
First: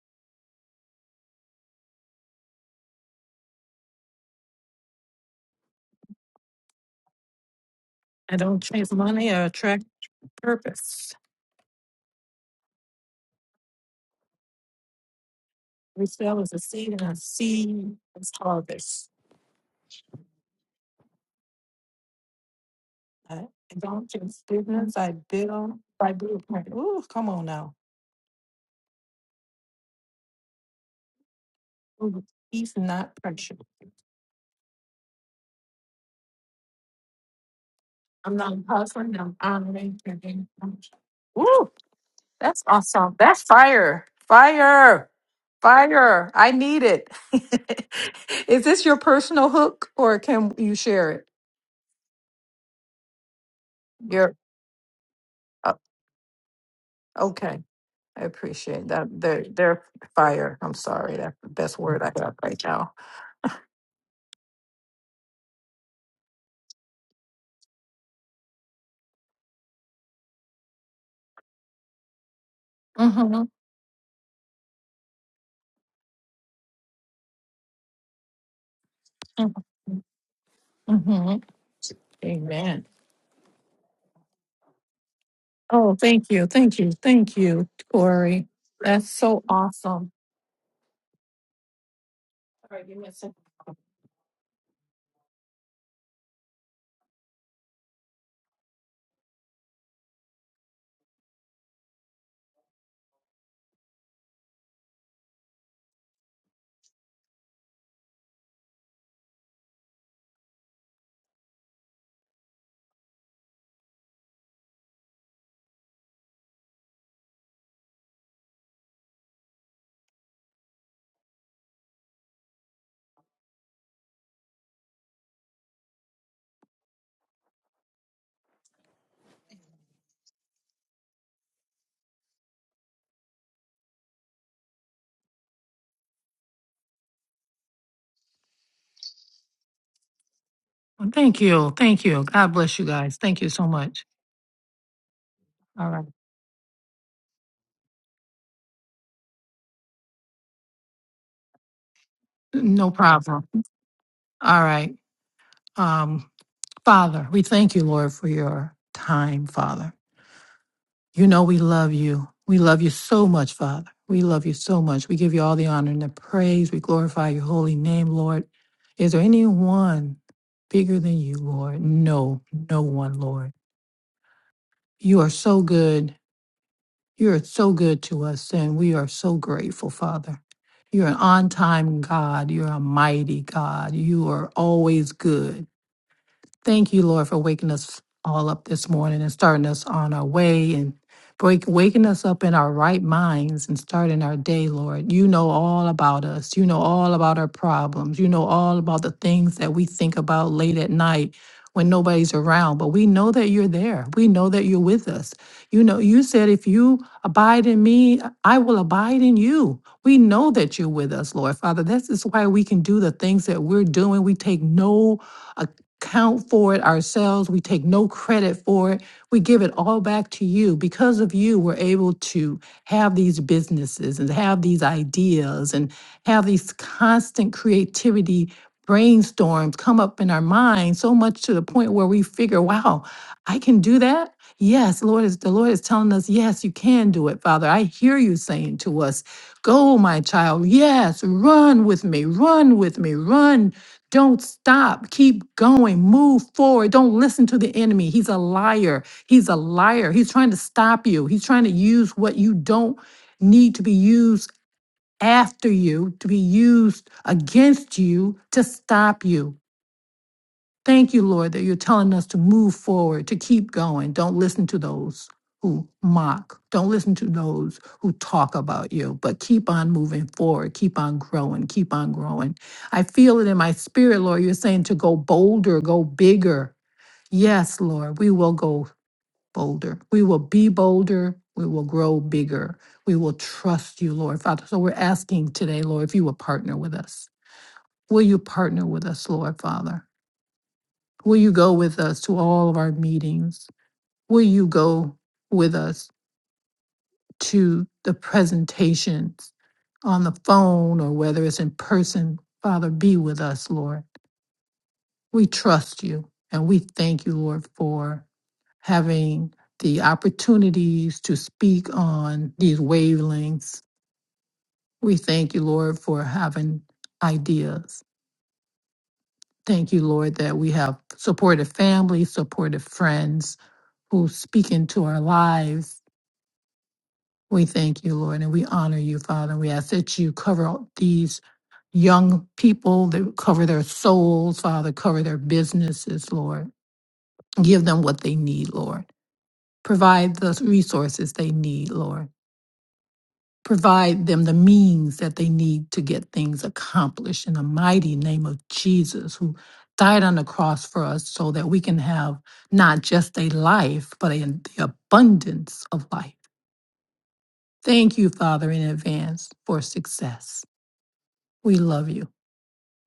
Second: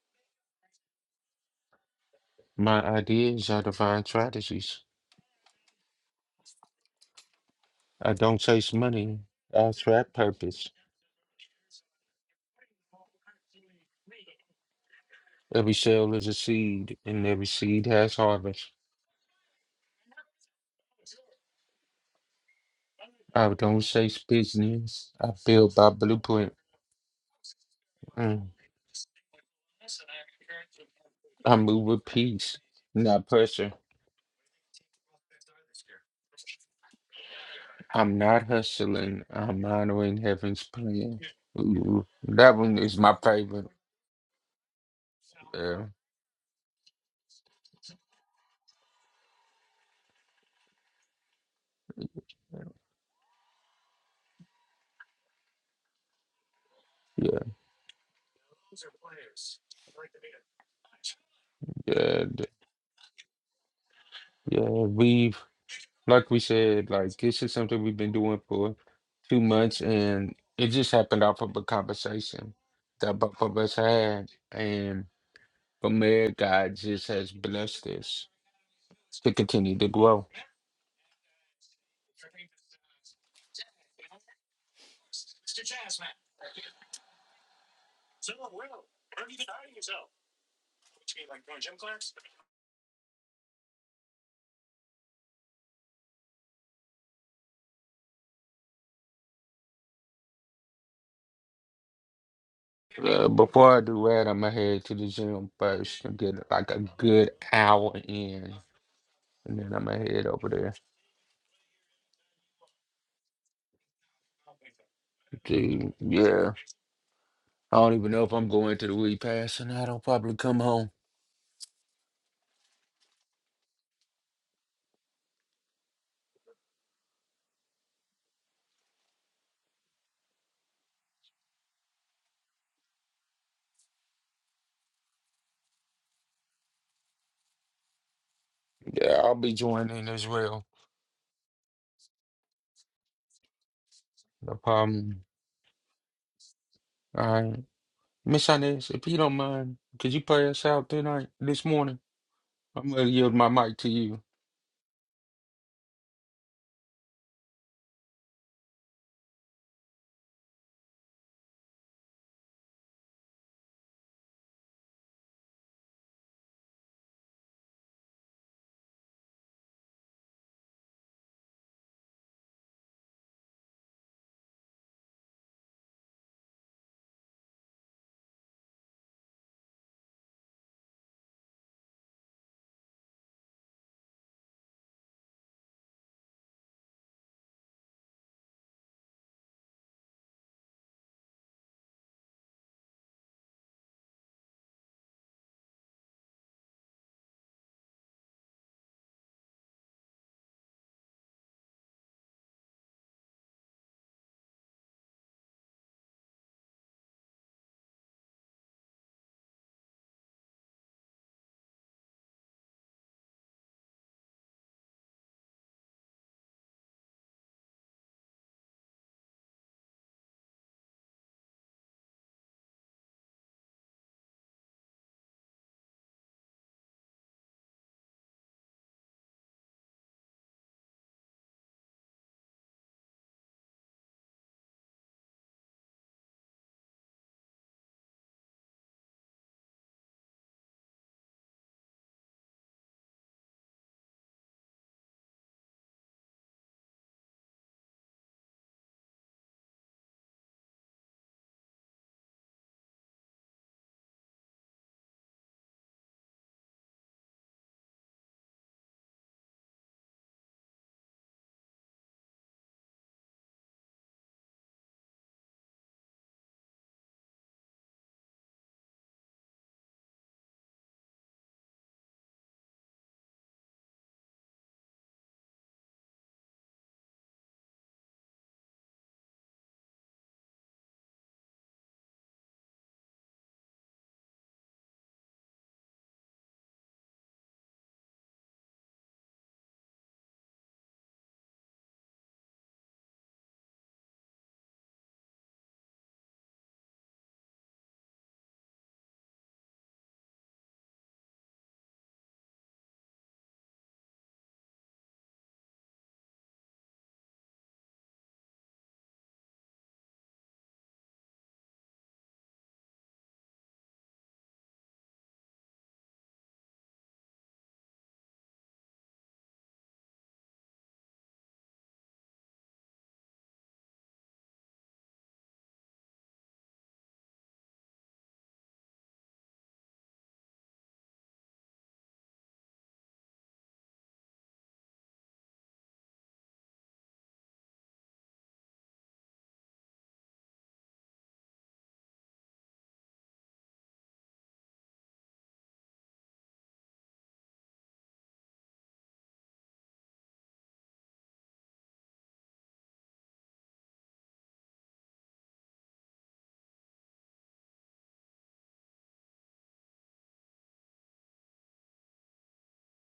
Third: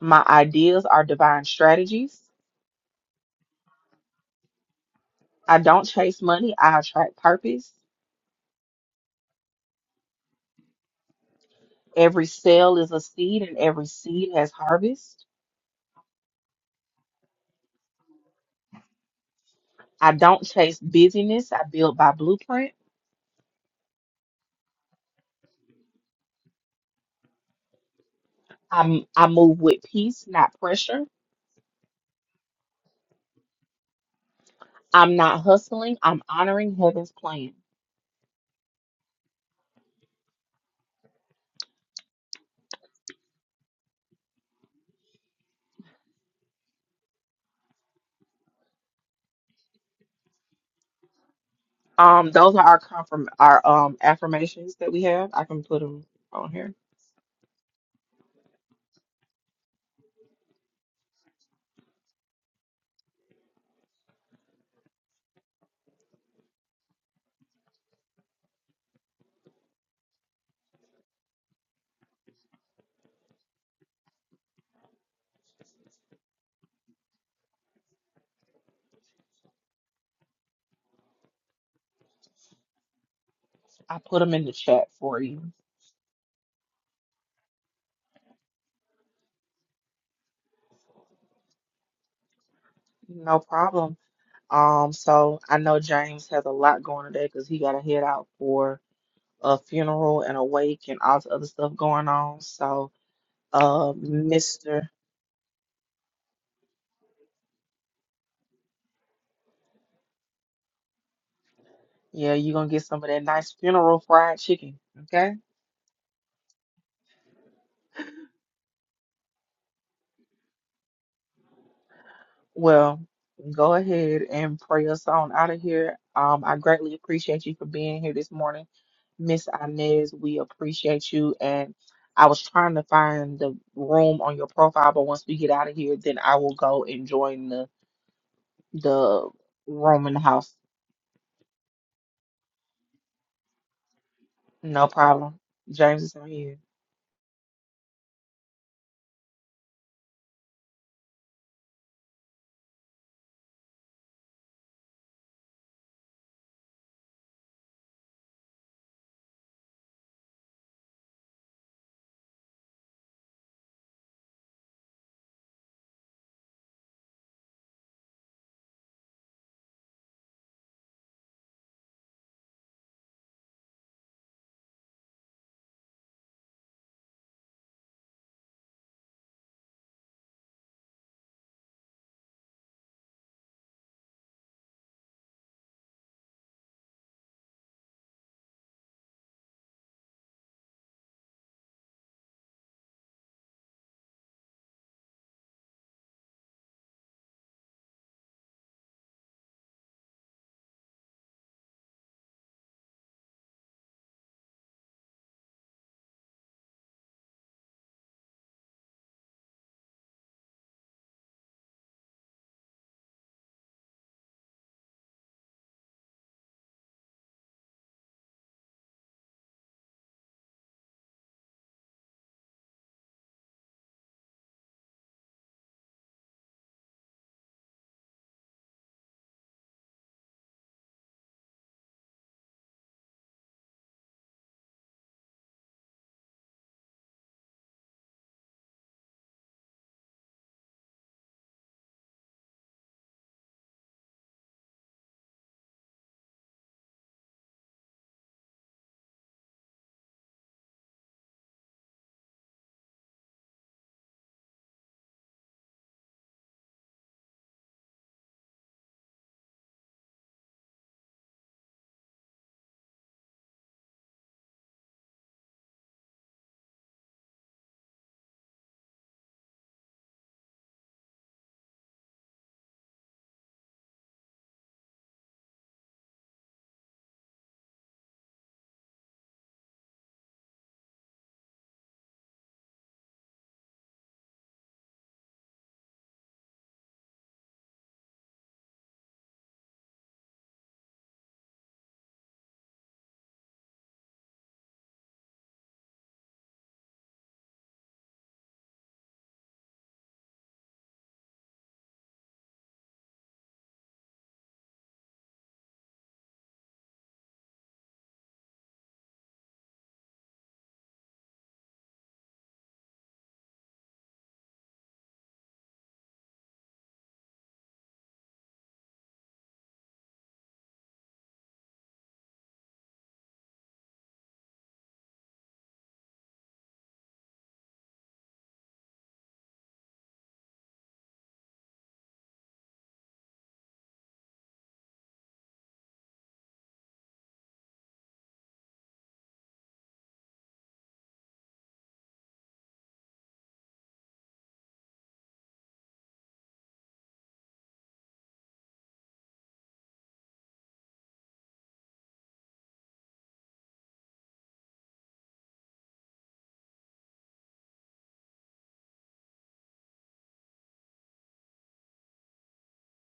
[SPEAKER 1] My ideas are divine strategies.
[SPEAKER 3] My ideas are divine strategies.
[SPEAKER 1] I don't chase money, I attract purpose.
[SPEAKER 3] I
[SPEAKER 2] I
[SPEAKER 3] don't
[SPEAKER 2] don't
[SPEAKER 3] chase
[SPEAKER 2] chase
[SPEAKER 3] money.
[SPEAKER 2] money or
[SPEAKER 3] I
[SPEAKER 2] attract
[SPEAKER 3] attract purpose.
[SPEAKER 2] purpose.
[SPEAKER 1] Every cell is a seed, and every seed has harvest.
[SPEAKER 3] Every
[SPEAKER 2] We
[SPEAKER 3] cell is a
[SPEAKER 2] sell as a seed
[SPEAKER 3] seed,
[SPEAKER 2] and a
[SPEAKER 3] and every seed
[SPEAKER 2] seed
[SPEAKER 3] has
[SPEAKER 2] is
[SPEAKER 3] harvest.
[SPEAKER 2] harvest.
[SPEAKER 1] I don't chase busyness. I build by blueprint.
[SPEAKER 2] I
[SPEAKER 3] I don't
[SPEAKER 2] don't
[SPEAKER 3] say
[SPEAKER 2] chase business.
[SPEAKER 3] business.
[SPEAKER 2] I
[SPEAKER 3] I build
[SPEAKER 2] build
[SPEAKER 3] by
[SPEAKER 2] by
[SPEAKER 3] blueprint.
[SPEAKER 2] blueprint. Ooh, come on now.
[SPEAKER 3] Mm.
[SPEAKER 1] I'm, I move with peace, not pressure.
[SPEAKER 3] I move with
[SPEAKER 2] Ooh,
[SPEAKER 3] peace,
[SPEAKER 2] he's not
[SPEAKER 3] not
[SPEAKER 2] pressure.
[SPEAKER 3] pressure.
[SPEAKER 1] I'm not hustling. I'm honoring heaven's plan.
[SPEAKER 3] I'm
[SPEAKER 2] I'm
[SPEAKER 3] not
[SPEAKER 2] not hustling.
[SPEAKER 3] hustling.
[SPEAKER 2] I'm
[SPEAKER 3] I'm
[SPEAKER 2] honoring.
[SPEAKER 3] honoring heaven's plan.
[SPEAKER 2] Ooh,
[SPEAKER 3] Ooh, that
[SPEAKER 2] That's
[SPEAKER 3] one is
[SPEAKER 2] awesome.
[SPEAKER 3] my
[SPEAKER 2] That's
[SPEAKER 3] favorite.
[SPEAKER 2] fire. Fire.
[SPEAKER 3] Yeah,
[SPEAKER 2] Fire. I need it. Is this your personal hook or can you share it?
[SPEAKER 1] Um, those
[SPEAKER 3] yeah,
[SPEAKER 1] are our confirm our um
[SPEAKER 2] Your
[SPEAKER 1] affirmations that we have. I can
[SPEAKER 2] uh,
[SPEAKER 1] put them on here.
[SPEAKER 3] yeah,
[SPEAKER 2] okay. I appreciate that. They're they're fire. I'm sorry. That's the best word I got
[SPEAKER 3] yeah.
[SPEAKER 2] right now.
[SPEAKER 3] yeah. We. like we said, like this is something we've been doing for two months, and it just happened off of a conversation that both
[SPEAKER 2] Mm-hmm.
[SPEAKER 3] of us had, and from there, God just has blessed us to continue to
[SPEAKER 2] Mm-hmm.
[SPEAKER 3] grow.
[SPEAKER 2] Mm-hmm. Amen.
[SPEAKER 1] I put them in the chat for you.
[SPEAKER 2] Oh, thank you, thank you, thank you, Corey. That's so awesome. All right, give me a second.
[SPEAKER 1] No problem. Um, so I know James has a lot going today because he got to head out for a funeral and a wake and all the other stuff going on. So
[SPEAKER 3] Uh, before I
[SPEAKER 1] uh,
[SPEAKER 3] do that, I'm gonna head
[SPEAKER 1] Mister.
[SPEAKER 3] to the gym first and get like a good hour in, and then I'm gonna head over there.
[SPEAKER 1] Yeah, you're gonna get some of that nice funeral fried chicken. Okay.
[SPEAKER 3] To, yeah, I don't even know if I'm going to the repass, and i don't probably come home.
[SPEAKER 1] Well, go ahead and pray us on out of here. Um, I greatly appreciate you for being here this morning, Miss Inez. We appreciate you. And I was trying to find the room on your profile, but once we get out of here, then I will go and join the
[SPEAKER 3] Yeah,
[SPEAKER 1] the
[SPEAKER 3] I'll be
[SPEAKER 1] room
[SPEAKER 3] joining
[SPEAKER 1] in the
[SPEAKER 3] as
[SPEAKER 1] house.
[SPEAKER 3] well.
[SPEAKER 2] Well, Thank you, thank you. God bless you guys. Thank you so much.
[SPEAKER 3] No
[SPEAKER 1] No
[SPEAKER 3] problem.
[SPEAKER 1] problem.
[SPEAKER 2] All
[SPEAKER 1] James
[SPEAKER 2] right,
[SPEAKER 1] is on you.
[SPEAKER 3] all right. Miss Inez, if you don't mind, could you play us out tonight, this morning? I'm
[SPEAKER 2] no
[SPEAKER 3] gonna yield
[SPEAKER 2] problem.
[SPEAKER 3] my mic to you.
[SPEAKER 2] All right, um, Father, we thank you, Lord, for your time, Father. You know, we love you. We love you so much, Father. We love you so much. We give you all the honor and the praise. We glorify your holy name, Lord. Is there anyone bigger than you, Lord? No, no one, Lord. You are so good. You are so good to us, and we are so grateful, Father. You're an on time God. You're a mighty God. You are always good. Thank you, Lord, for waking us all up this morning and starting us on our way and break, waking us up in our right minds and starting our day, Lord. You know all about us. You know all about our problems. You know all about the things that we think about late at night when nobody's around. But we know that you're there. We know that you're with us. You know, you said, if you abide in me, I will abide in you. We know that you're with us, Lord Father. This is why we can do the things that we're doing. We take no count for it ourselves. We take no credit for it. We give it all back to you. Because of you, we're able to have these businesses and have these ideas and have these constant creativity brainstorms come up in our mind so much to the point where we figure, wow, I can do that. Yes, Lord is the Lord is telling us, yes, you can do it, Father. I hear you saying to us, go, my child. Yes, run with me, run with me, run don't stop. Keep going. Move forward. Don't listen to the enemy. He's a liar. He's a liar. He's trying to stop you. He's trying to use what you don't need to be used after you, to be used against you to stop you. Thank you, Lord, that you're telling us to move forward, to keep going. Don't listen to those who mock. Don't listen to those who talk about you, but keep on moving forward, keep on growing, keep on growing. I feel it in my spirit, Lord. You're saying to go bolder, go bigger. Yes, Lord, we will go bolder. We will be bolder. We will grow bigger. We will trust you, Lord Father. So we're asking today, Lord, if you will partner with us. Will you partner with us, Lord Father? Will you go with us to all of our meetings? Will you go with us to the presentations on the phone or whether it's in person? Father, be with us, Lord. We trust you and we thank you, Lord, for having the opportunities to speak on these wavelengths. We thank you, Lord, for having ideas. Thank you, Lord, that we have supportive families, supportive friends who speak into our lives We thank you, Lord, and we honor you, Father. And we ask that you cover all these young people, that cover their souls, Father, cover their businesses, Lord. Give them what they need, Lord. Provide the resources they need, Lord. Provide them the means that they need to get things accomplished in the mighty name of Jesus, who died on the cross for us so that we can have not just a life, but a, the abundance of life. Thank you, Father, in advance for success. We love you.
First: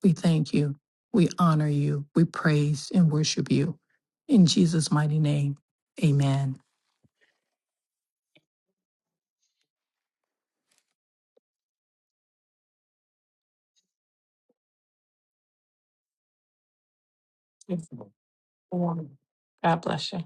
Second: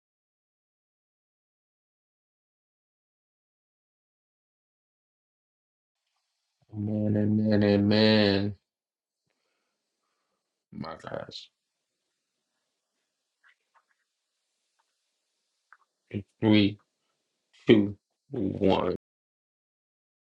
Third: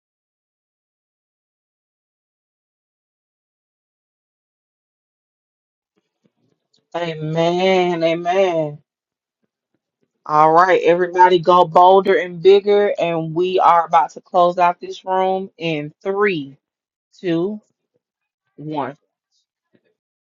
[SPEAKER 2] We thank you. We honor you. We praise and worship you. In Jesus' mighty name, amen.
[SPEAKER 3] Amen, amen,
[SPEAKER 1] Amen.
[SPEAKER 3] amen.
[SPEAKER 1] Amen. All right,
[SPEAKER 3] My
[SPEAKER 1] everybody
[SPEAKER 3] gosh.
[SPEAKER 1] go bolder and bigger, and we are about to close out this room in three,
[SPEAKER 3] Three,
[SPEAKER 1] two,
[SPEAKER 2] Yes,
[SPEAKER 3] two, one.
[SPEAKER 1] one.
[SPEAKER 2] Lord. God bless you.